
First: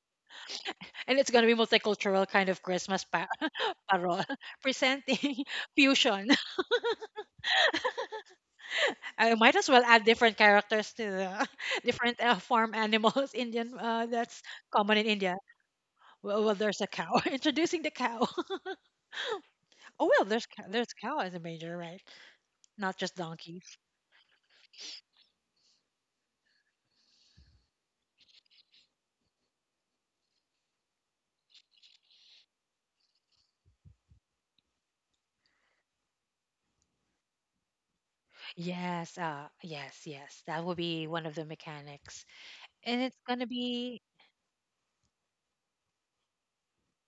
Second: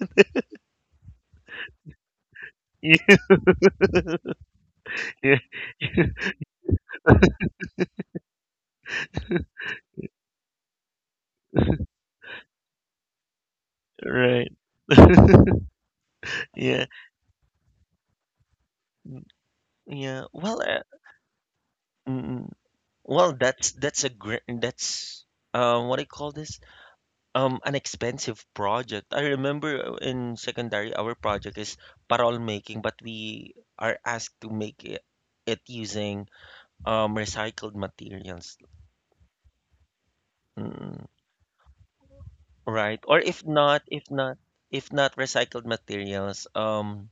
Speaker 2: and it's going to be multicultural kind of Christmas
Speaker 1: Yeah,
Speaker 2: parol
Speaker 1: yeah.
Speaker 2: presenting fusion. I might as well add different characters to the different farm animals. Indian, that's
Speaker 1: Right.
Speaker 2: common in India. Well, well, there's
Speaker 1: Yeah.
Speaker 2: a cow. Introducing the cow. Oh
Speaker 1: Yeah.
Speaker 2: well, there's
Speaker 1: Well,
Speaker 2: there's cow as a major, right?
Speaker 1: mm,
Speaker 2: Not just
Speaker 1: That's
Speaker 2: donkeys.
Speaker 1: that's a great, that's what I call this, an expensive project. I remember, in secondary our project is parol making, but we are asked to make it using recycled materials,
Speaker 2: Yes, yes, yes. That will
Speaker 1: mm,
Speaker 2: be one of the mechanics,
Speaker 1: right?
Speaker 2: and
Speaker 1: Or
Speaker 2: it's
Speaker 1: if
Speaker 2: gonna
Speaker 1: not,
Speaker 2: be
Speaker 1: if not, if not recycled materials,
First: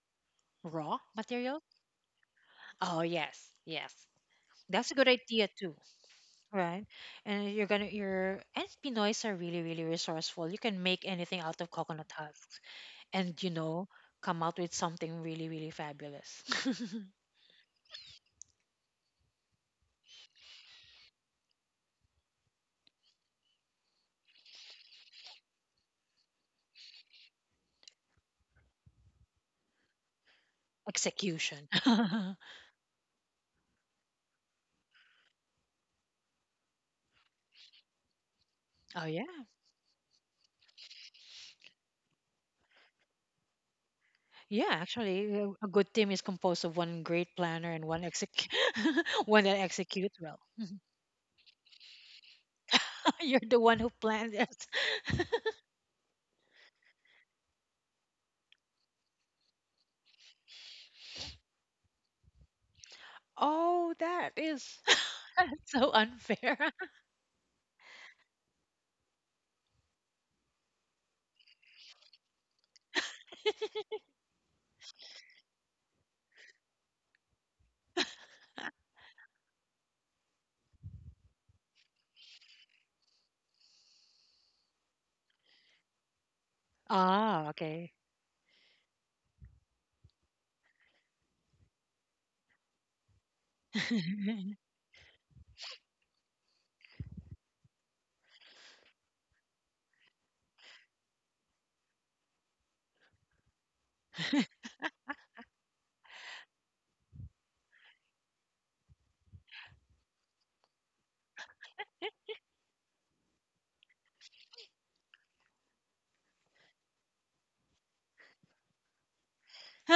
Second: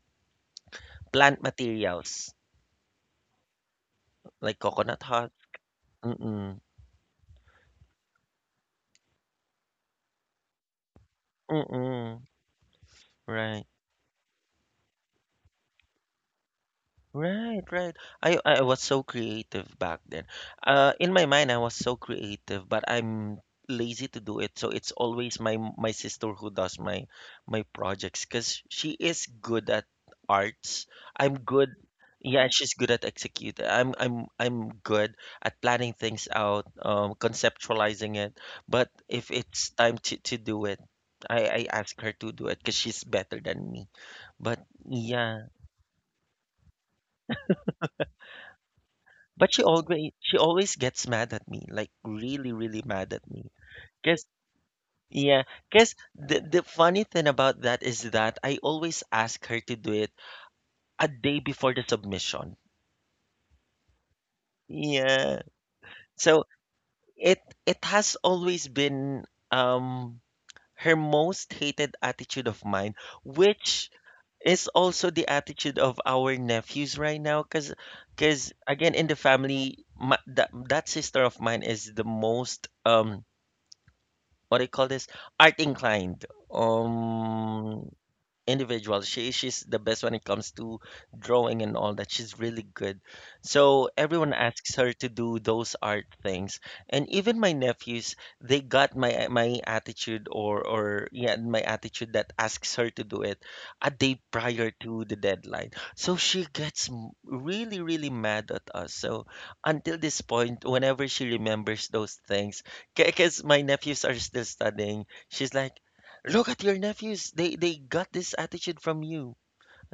Speaker 2: raw
Speaker 1: plant
Speaker 2: material.
Speaker 1: materials
Speaker 2: Oh yes, yes.
Speaker 1: like
Speaker 2: That's a
Speaker 1: coconut
Speaker 2: good
Speaker 1: husk.
Speaker 2: idea too,
Speaker 1: Mm-mm,
Speaker 2: right? And you're gonna you're. And Pinoys are really, really resourceful. You can make anything out of coconut
Speaker 1: mm-mm,
Speaker 2: husks, and
Speaker 1: right.
Speaker 2: come out with something really, really fabulous.
Speaker 1: Right, right. I was so creative back then. In my mind, I was so creative, but I'm lazy to do it. So it's always my sister who does my projects because she is good at arts. I'm
Speaker 2: Execution.
Speaker 1: good.
Speaker 2: Oh,
Speaker 1: Yeah, she's good at executing. I'm good at planning things out, conceptualizing it. But
Speaker 2: yeah,
Speaker 1: if it's time to do it, I ask her to do it because she's better than me. But
Speaker 2: yeah, actually,
Speaker 1: yeah.
Speaker 2: a good team is composed of one great planner and one exec. One
Speaker 1: But
Speaker 2: that
Speaker 1: she always
Speaker 2: executes
Speaker 1: she
Speaker 2: well.
Speaker 1: always gets mad at me, like really, really mad at
Speaker 2: You're
Speaker 1: me.
Speaker 2: the one who
Speaker 1: Cause
Speaker 2: planned it.
Speaker 1: yeah, cause the funny thing about that is that I always ask her to do it a day before the submission.
Speaker 2: Oh, that is
Speaker 1: Yeah.
Speaker 2: so
Speaker 1: So
Speaker 2: unfair.
Speaker 1: it it has always been um her most hated attitude of mine, which is also the attitude of our nephews right now, cause again in the family, that sister of mine is the most, what do you call this, art inclined, um
Speaker 2: Okay.
Speaker 1: individual. She's the best when it comes to drawing and all that. She's really good. So everyone asks her to do those art things. And even my nephews, they got my attitude, or, yeah, my attitude that asks her to do it a day prior to the deadline. So she gets, really, really mad at us. So until this point, whenever she remembers those things, because my nephews are still studying, she's like, "Look at your nephews. They got this attitude from you."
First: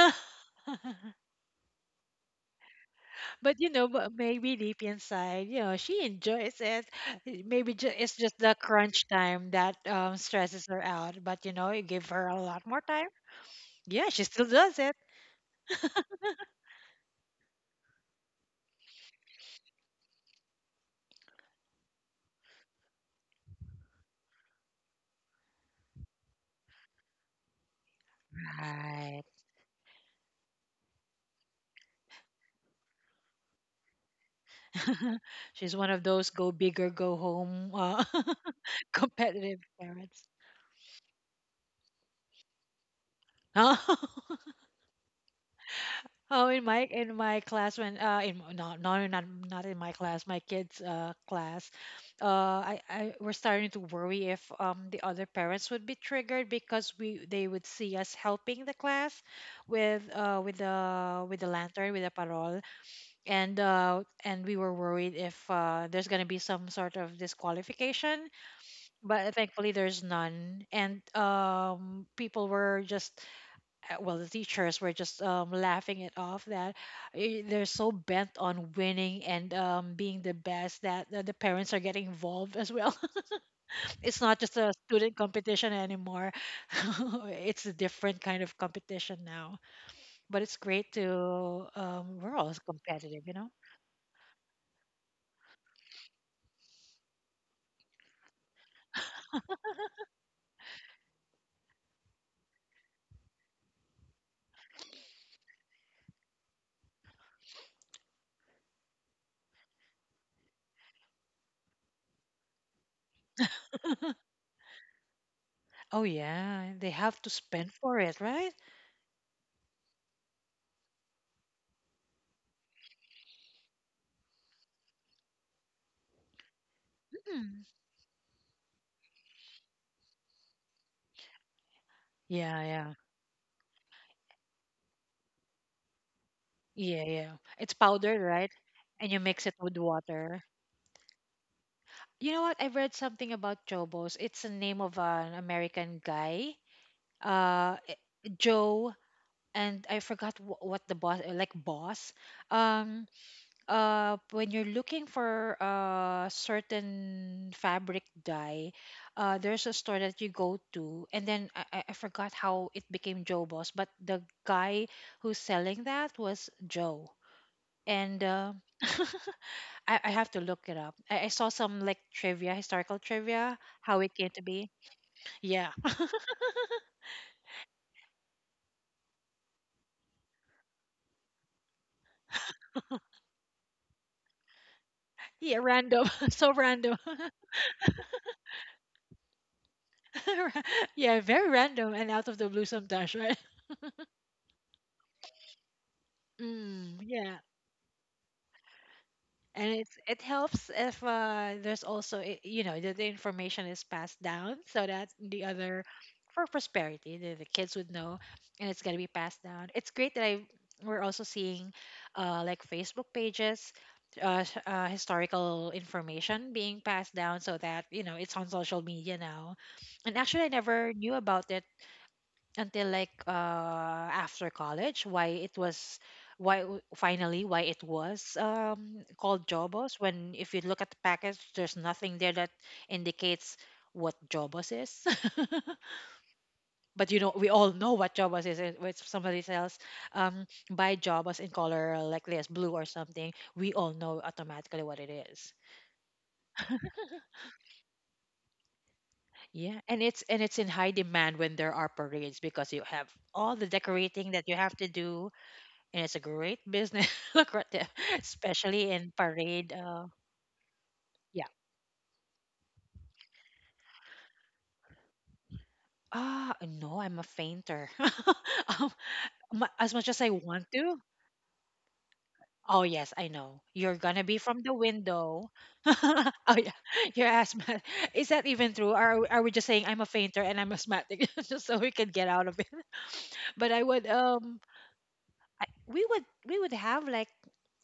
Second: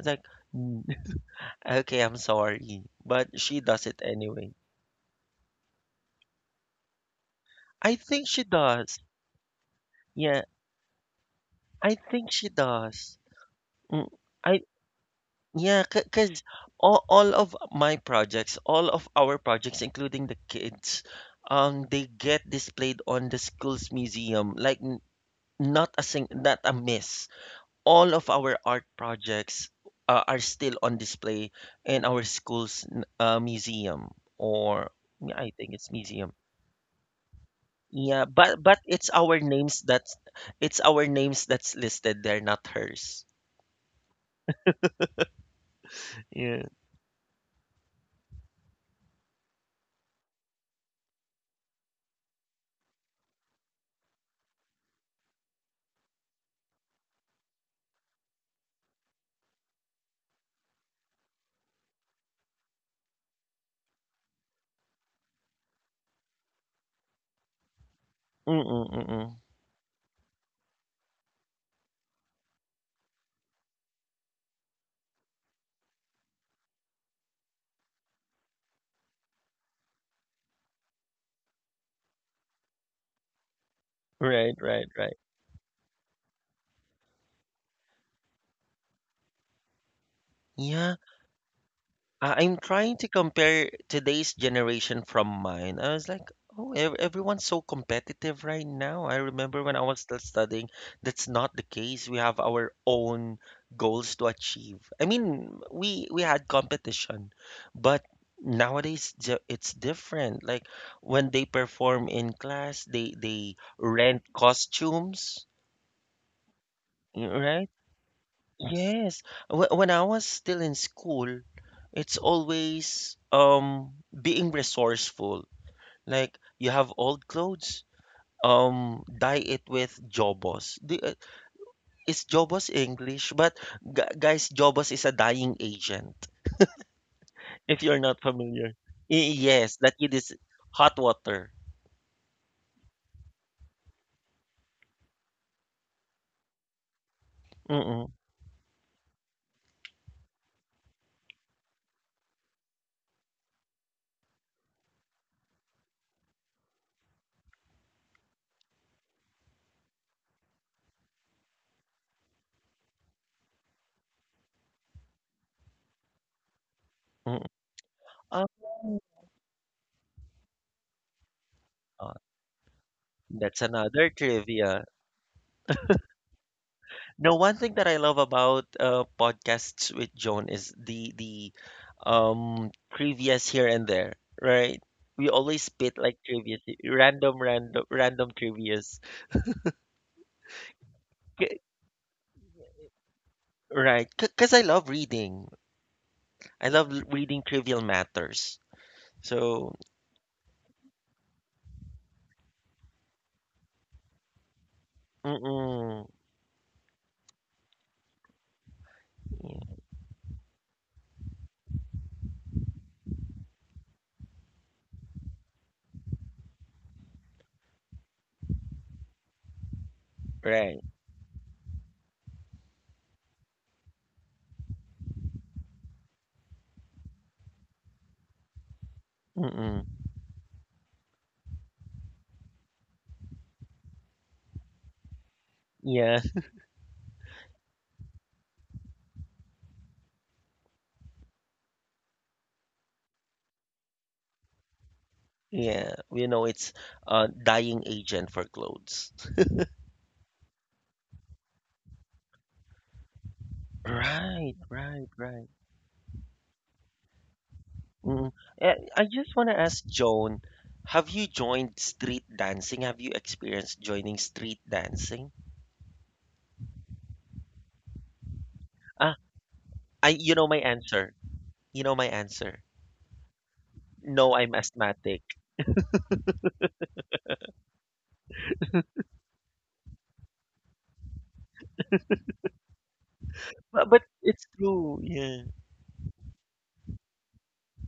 Speaker 1: It's like, "Mm, okay, I'm sorry," but
Speaker 2: But
Speaker 1: she does it anyway.
Speaker 2: maybe deep inside, she enjoys it. Maybe
Speaker 1: I
Speaker 2: it's
Speaker 1: think
Speaker 2: just
Speaker 1: she
Speaker 2: the
Speaker 1: does.
Speaker 2: crunch time that
Speaker 1: Yeah,
Speaker 2: stresses her out. But you
Speaker 1: I
Speaker 2: give her
Speaker 1: think
Speaker 2: a
Speaker 1: she
Speaker 2: lot more time.
Speaker 1: does.
Speaker 2: Yeah,
Speaker 1: Mm,
Speaker 2: she still
Speaker 1: I
Speaker 2: does it.
Speaker 1: Yeah, because all of my projects, all of our projects, including the kids, they get displayed on the school's museum. Like, not a miss. All of our art
Speaker 2: Right.
Speaker 1: projects, are still on display in our school's, museum, or yeah, I think
Speaker 2: She's one
Speaker 1: it's
Speaker 2: of those
Speaker 1: museum.
Speaker 2: go big or go home,
Speaker 1: Yeah, but
Speaker 2: competitive parents.
Speaker 1: it's our names that's listed there, not hers.
Speaker 2: Oh,
Speaker 1: Yeah.
Speaker 2: in my class, when in no, no, no, not in my class, my kids' class, uh I were starting to worry if the other parents would be triggered because we they would see us helping the class with the lantern, with the parol, and and we were worried if there's gonna be some sort of disqualification, but
Speaker 1: Mm-mm-mm.
Speaker 2: thankfully there's none, and people were just, well, the teachers were just, laughing it off that, they're so bent on winning and being the best that, the parents are getting involved as well. It's not
Speaker 1: Right,
Speaker 2: just a
Speaker 1: right, right.
Speaker 2: student competition anymore. It's a different kind of competition now, but it's great
Speaker 1: Yeah.
Speaker 2: to we're all
Speaker 1: I'm trying to
Speaker 2: competitive.
Speaker 1: compare today's generation from mine. I was like, oh, everyone's so competitive right now. I remember when I was still studying, that's not the case. We have our own goals to achieve. I mean, we had competition, but nowadays, it's different. Like when they perform in class, they rent costumes,
Speaker 2: Oh yeah, they have to
Speaker 1: right?
Speaker 2: spend for it, right.
Speaker 1: Yes. When I was still in school, it's always, being resourceful. Like you have old
Speaker 2: Mm.
Speaker 1: clothes, dye it with Jobos. Is
Speaker 2: Yeah,
Speaker 1: Jobos
Speaker 2: yeah.
Speaker 1: English? But gu guys, Jobos is a dyeing agent.
Speaker 2: Yeah, yeah it's
Speaker 1: If you're not
Speaker 2: powdered, right,
Speaker 1: familiar.
Speaker 2: and you
Speaker 1: Y-
Speaker 2: mix it
Speaker 1: yes,
Speaker 2: with
Speaker 1: that it is
Speaker 2: water.
Speaker 1: hot water.
Speaker 2: You know what? I read something about Jobos. It's the name of an American guy, uh, i-
Speaker 1: Mm-mm,
Speaker 2: Joe, and I forgot what the boss like boss. Um, when you're looking for a certain fabric dye, there's a store that you go to, and then I forgot how it became Joe Boss, but the guy who's selling that was Joe,
Speaker 1: mm-mm.
Speaker 2: and.
Speaker 1: Oh,
Speaker 2: I have to look it up. I saw some like
Speaker 1: uh,
Speaker 2: trivia, historical trivia,
Speaker 1: that's
Speaker 2: how
Speaker 1: another
Speaker 2: it came to be.
Speaker 1: trivia.
Speaker 2: Yeah.
Speaker 1: No, one thing that I love about, podcasts with Joan is the trivia's here and there, right? We
Speaker 2: Yeah,
Speaker 1: always spit
Speaker 2: random.
Speaker 1: like
Speaker 2: So
Speaker 1: trivia,
Speaker 2: random.
Speaker 1: random, random, random trivia's,
Speaker 2: Yeah, very
Speaker 1: K-
Speaker 2: random and out of the blue sometimes, right?
Speaker 1: right? Because I love reading. I love,
Speaker 2: Mm, yeah.
Speaker 1: reading trivial matters.
Speaker 2: And
Speaker 1: So,
Speaker 2: it helps if there's also you know, the information is passed down so that the other,
Speaker 1: mm-mm,
Speaker 2: for prosperity, the kids would know, and it's gonna be passed
Speaker 1: yeah,
Speaker 2: down. It's great that I we're also seeing like Facebook pages, historical information being passed down so that you know it's on social media now. And actually I
Speaker 1: right?
Speaker 2: never knew about it until like after college why it was, finally why it was called
Speaker 1: Mm-mm,
Speaker 2: Jobos when, if you look at the package, there's nothing there that indicates what Jobos is.
Speaker 1: yeah,
Speaker 2: But you know, we all know what Jobos is. When somebody sells, um buy Jobos in color like this blue or something, we all know automatically what it is.
Speaker 1: yeah. You know, it's, dying agent for clothes.
Speaker 2: Yeah, and it's, and it's in high demand when there are parades because you have all the decorating that
Speaker 1: Right,
Speaker 2: you have to
Speaker 1: right,
Speaker 2: do,
Speaker 1: right.
Speaker 2: and it's a great business. Look, lucrative,
Speaker 1: Mm.
Speaker 2: especially
Speaker 1: I
Speaker 2: in
Speaker 1: just wanna
Speaker 2: parade.
Speaker 1: ask Joan, have you
Speaker 2: Yeah.
Speaker 1: joined street dancing? Have you experienced joining street dancing?
Speaker 2: Ah, no, I'm a fainter. um,
Speaker 1: Ah,
Speaker 2: as much
Speaker 1: I
Speaker 2: as I
Speaker 1: you know my
Speaker 2: want to.
Speaker 1: answer. You know my answer.
Speaker 2: Oh yes, I know. You're gonna
Speaker 1: No,
Speaker 2: be
Speaker 1: I'm
Speaker 2: from the
Speaker 1: asthmatic.
Speaker 2: window. Oh yeah, you're asthmatic. Is that even true? Are we just saying I'm a fainter and I'm asthmatic just so we can get out of it? But I
Speaker 1: But,
Speaker 2: would
Speaker 1: it's true. Yeah.
Speaker 2: I, we would have like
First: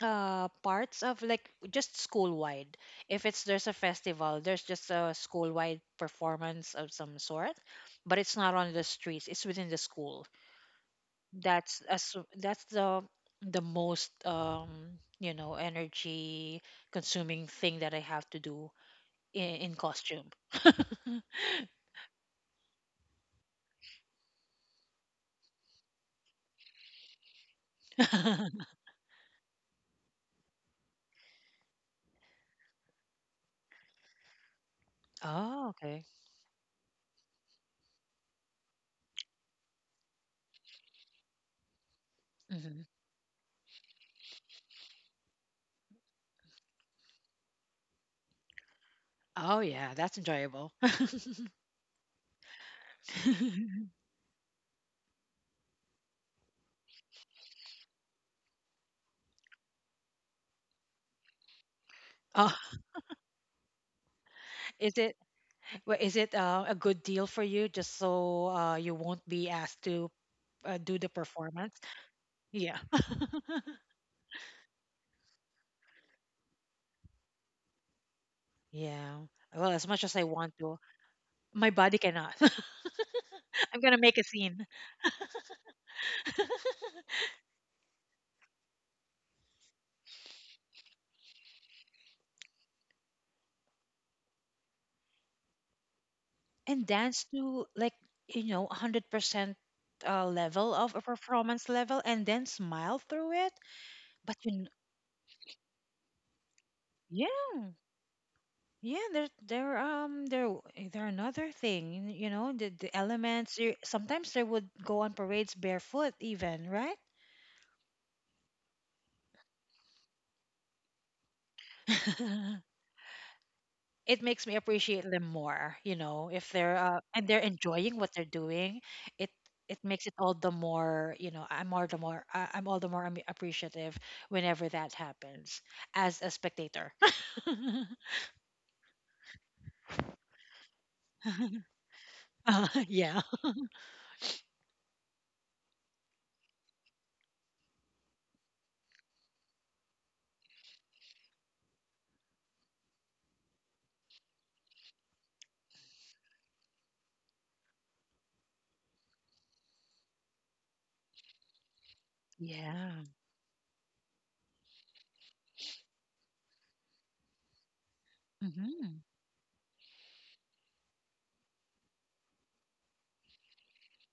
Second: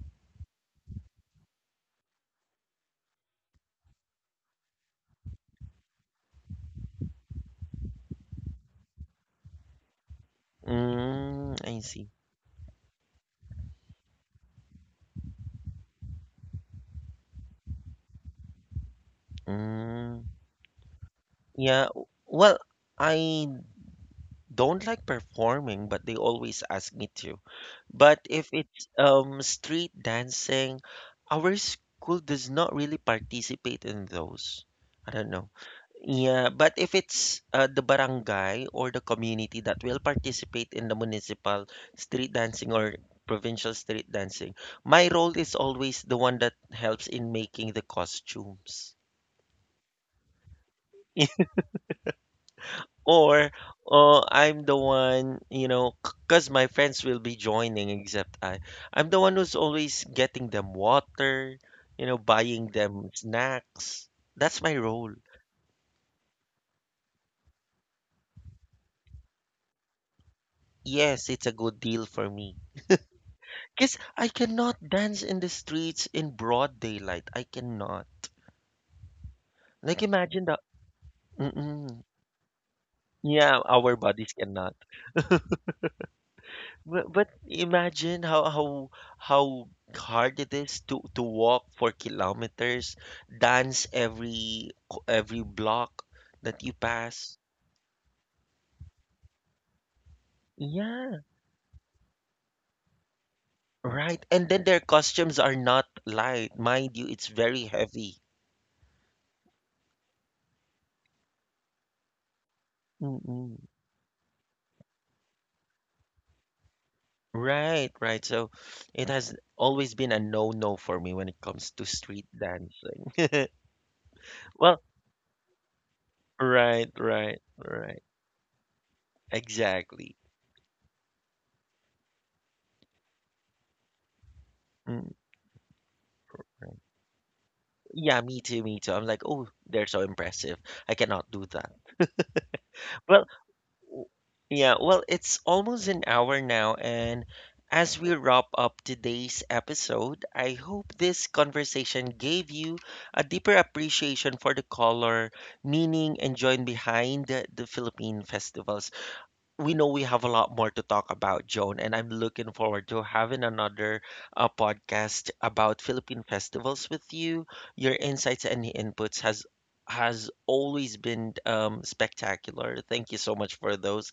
Speaker 2: parts of like just school wide, if it's, there's a festival, there's just a school wide performance of some sort, but it's not on the streets, it's within the school.
Speaker 1: Mm, I
Speaker 2: That's
Speaker 1: see.
Speaker 2: as, that's the most you know, energy consuming thing that I have to do, in
Speaker 1: Mm,
Speaker 2: costume.
Speaker 1: yeah. Well, I don't like performing, but they always ask me to. But if it's, street dancing, our school does not really participate in those. I don't know.
Speaker 2: Oh, okay.
Speaker 1: Yeah, but if it's, the barangay or the community that will participate in the municipal street dancing
Speaker 2: Hmm.
Speaker 1: or provincial street dancing, my role is always the one that helps in making the costumes.
Speaker 2: Oh yeah, that's enjoyable.
Speaker 1: Or, oh, I'm the one, because my friends will be joining, except I'm the one who's always getting them water,
Speaker 2: Oh,
Speaker 1: buying them snacks. That's my
Speaker 2: is
Speaker 1: role.
Speaker 2: it? Well, is it a good deal for you just so you won't be asked to do the
Speaker 1: Yes, it's a
Speaker 2: performance?
Speaker 1: good deal for me
Speaker 2: Yeah.
Speaker 1: because I cannot dance in the streets in broad daylight. I cannot,
Speaker 2: Yeah. Well, as much
Speaker 1: like,
Speaker 2: as I
Speaker 1: imagine
Speaker 2: want
Speaker 1: the.
Speaker 2: to, my body
Speaker 1: Mm-mm.
Speaker 2: cannot.
Speaker 1: Yeah,
Speaker 2: I'm
Speaker 1: our
Speaker 2: gonna make a
Speaker 1: bodies
Speaker 2: scene
Speaker 1: cannot. But, imagine how hard it is to walk for kilometers, dance every, every block that you
Speaker 2: and dance
Speaker 1: pass.
Speaker 2: to, like, you know, 100% level of a
Speaker 1: Yeah,
Speaker 2: performance level and then smile through it.
Speaker 1: right.
Speaker 2: But
Speaker 1: And
Speaker 2: you
Speaker 1: then
Speaker 2: kn-
Speaker 1: their costumes are not light, mind you, it's very
Speaker 2: yeah,
Speaker 1: heavy.
Speaker 2: yeah, there, there another thing, you know, the elements,
Speaker 1: Mm-mm.
Speaker 2: you, sometimes they would go on parades barefoot even, right?
Speaker 1: Right, right. So it has always been a no-no for me when it comes to street dancing.
Speaker 2: It makes me
Speaker 1: Well,
Speaker 2: appreciate them more, you know, if they're
Speaker 1: right,
Speaker 2: and
Speaker 1: right,
Speaker 2: they're enjoying
Speaker 1: right.
Speaker 2: what they're doing. It it makes it
Speaker 1: Exactly.
Speaker 2: all the more, you know, I'm all the more appreciative whenever that happens, as a spectator.
Speaker 1: Yeah, me too, me too. I'm like, oh, they're so impressive. I cannot do that.
Speaker 2: Yeah.
Speaker 1: Well, w- yeah, well, it's almost an hour now, and as we wrap up today's episode, I hope this conversation gave you a deeper appreciation for the color, meaning, and joy behind the Philippine festivals. We know we have a lot more to talk about, Joan, and I'm looking forward to
Speaker 2: Yeah.
Speaker 1: having another, podcast about Philippine festivals with you. Your insights and
Speaker 2: Hmm.
Speaker 1: inputs has always been, spectacular. Thank you so much for those.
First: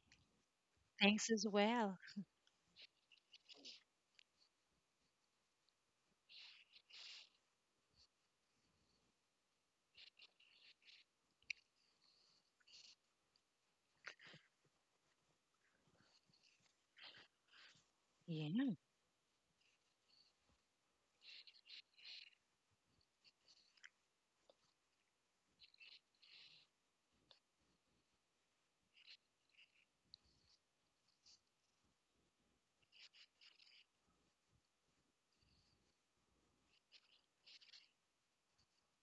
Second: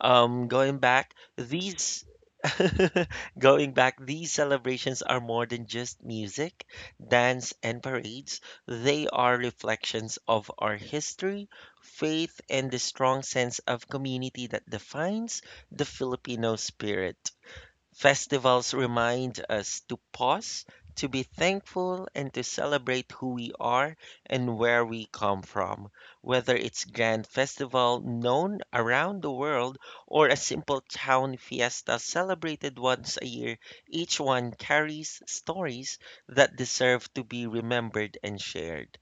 Speaker 1: Going back,
Speaker 2: Thanks as well.
Speaker 1: these Going back, these celebrations are more than just music, dance, and parades. They are reflections of our history, faith, and the strong sense of community that defines the Filipino spirit. Festivals
Speaker 2: Yeah.
Speaker 1: remind us to pause, to be thankful, and to celebrate who we are and where we come from. Whether it's grand festival known around the world or a simple town fiesta celebrated once a year, each one carries stories that deserve to be remembered and shared.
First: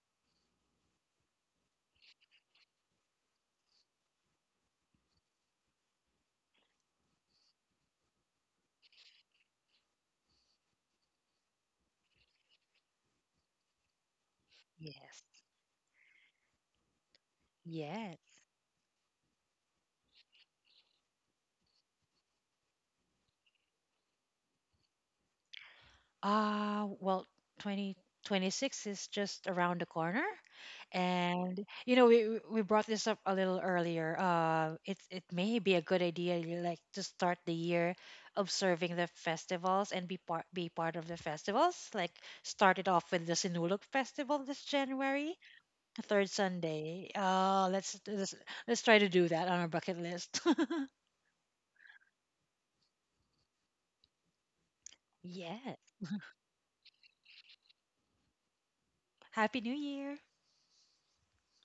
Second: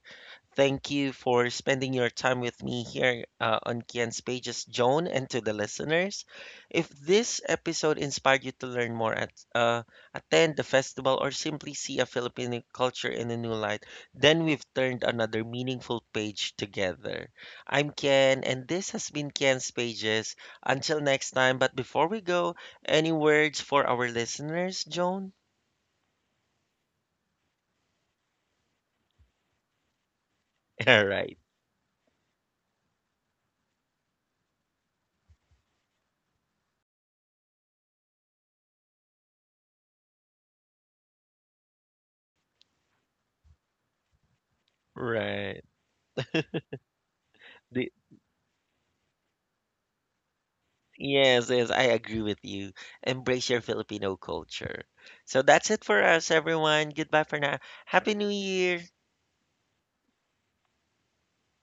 Speaker 1: Thank you for spending your time with me here, on Kian's Pages, Joan, and to the listeners. If this episode inspired you to learn more, attend the festival, or simply see a Filipino culture in a new light, then we've turned
Speaker 2: Yes.
Speaker 1: another meaningful page together. I'm
Speaker 2: Yes.
Speaker 1: Kian, and this has been Kian's Pages. Until next time, but before we go, any words for our listeners, Joan?
Speaker 2: Well, 2026 is just around the corner.
Speaker 1: All right,
Speaker 2: And you know, we brought this up a little earlier. It it may be a good idea, you like to start the year observing the festivals and be part of the festivals. Like, start it off with the Sinulog Festival this January,
Speaker 1: right.
Speaker 2: the third Sunday.
Speaker 1: The-
Speaker 2: Let's try to do that on our bucket list.
Speaker 1: Yes, yes, I agree with you. Embrace your Filipino culture. So that's
Speaker 2: Yeah.
Speaker 1: it for us, everyone. Goodbye for now. Happy New Year.
Speaker 2: Happy New Year.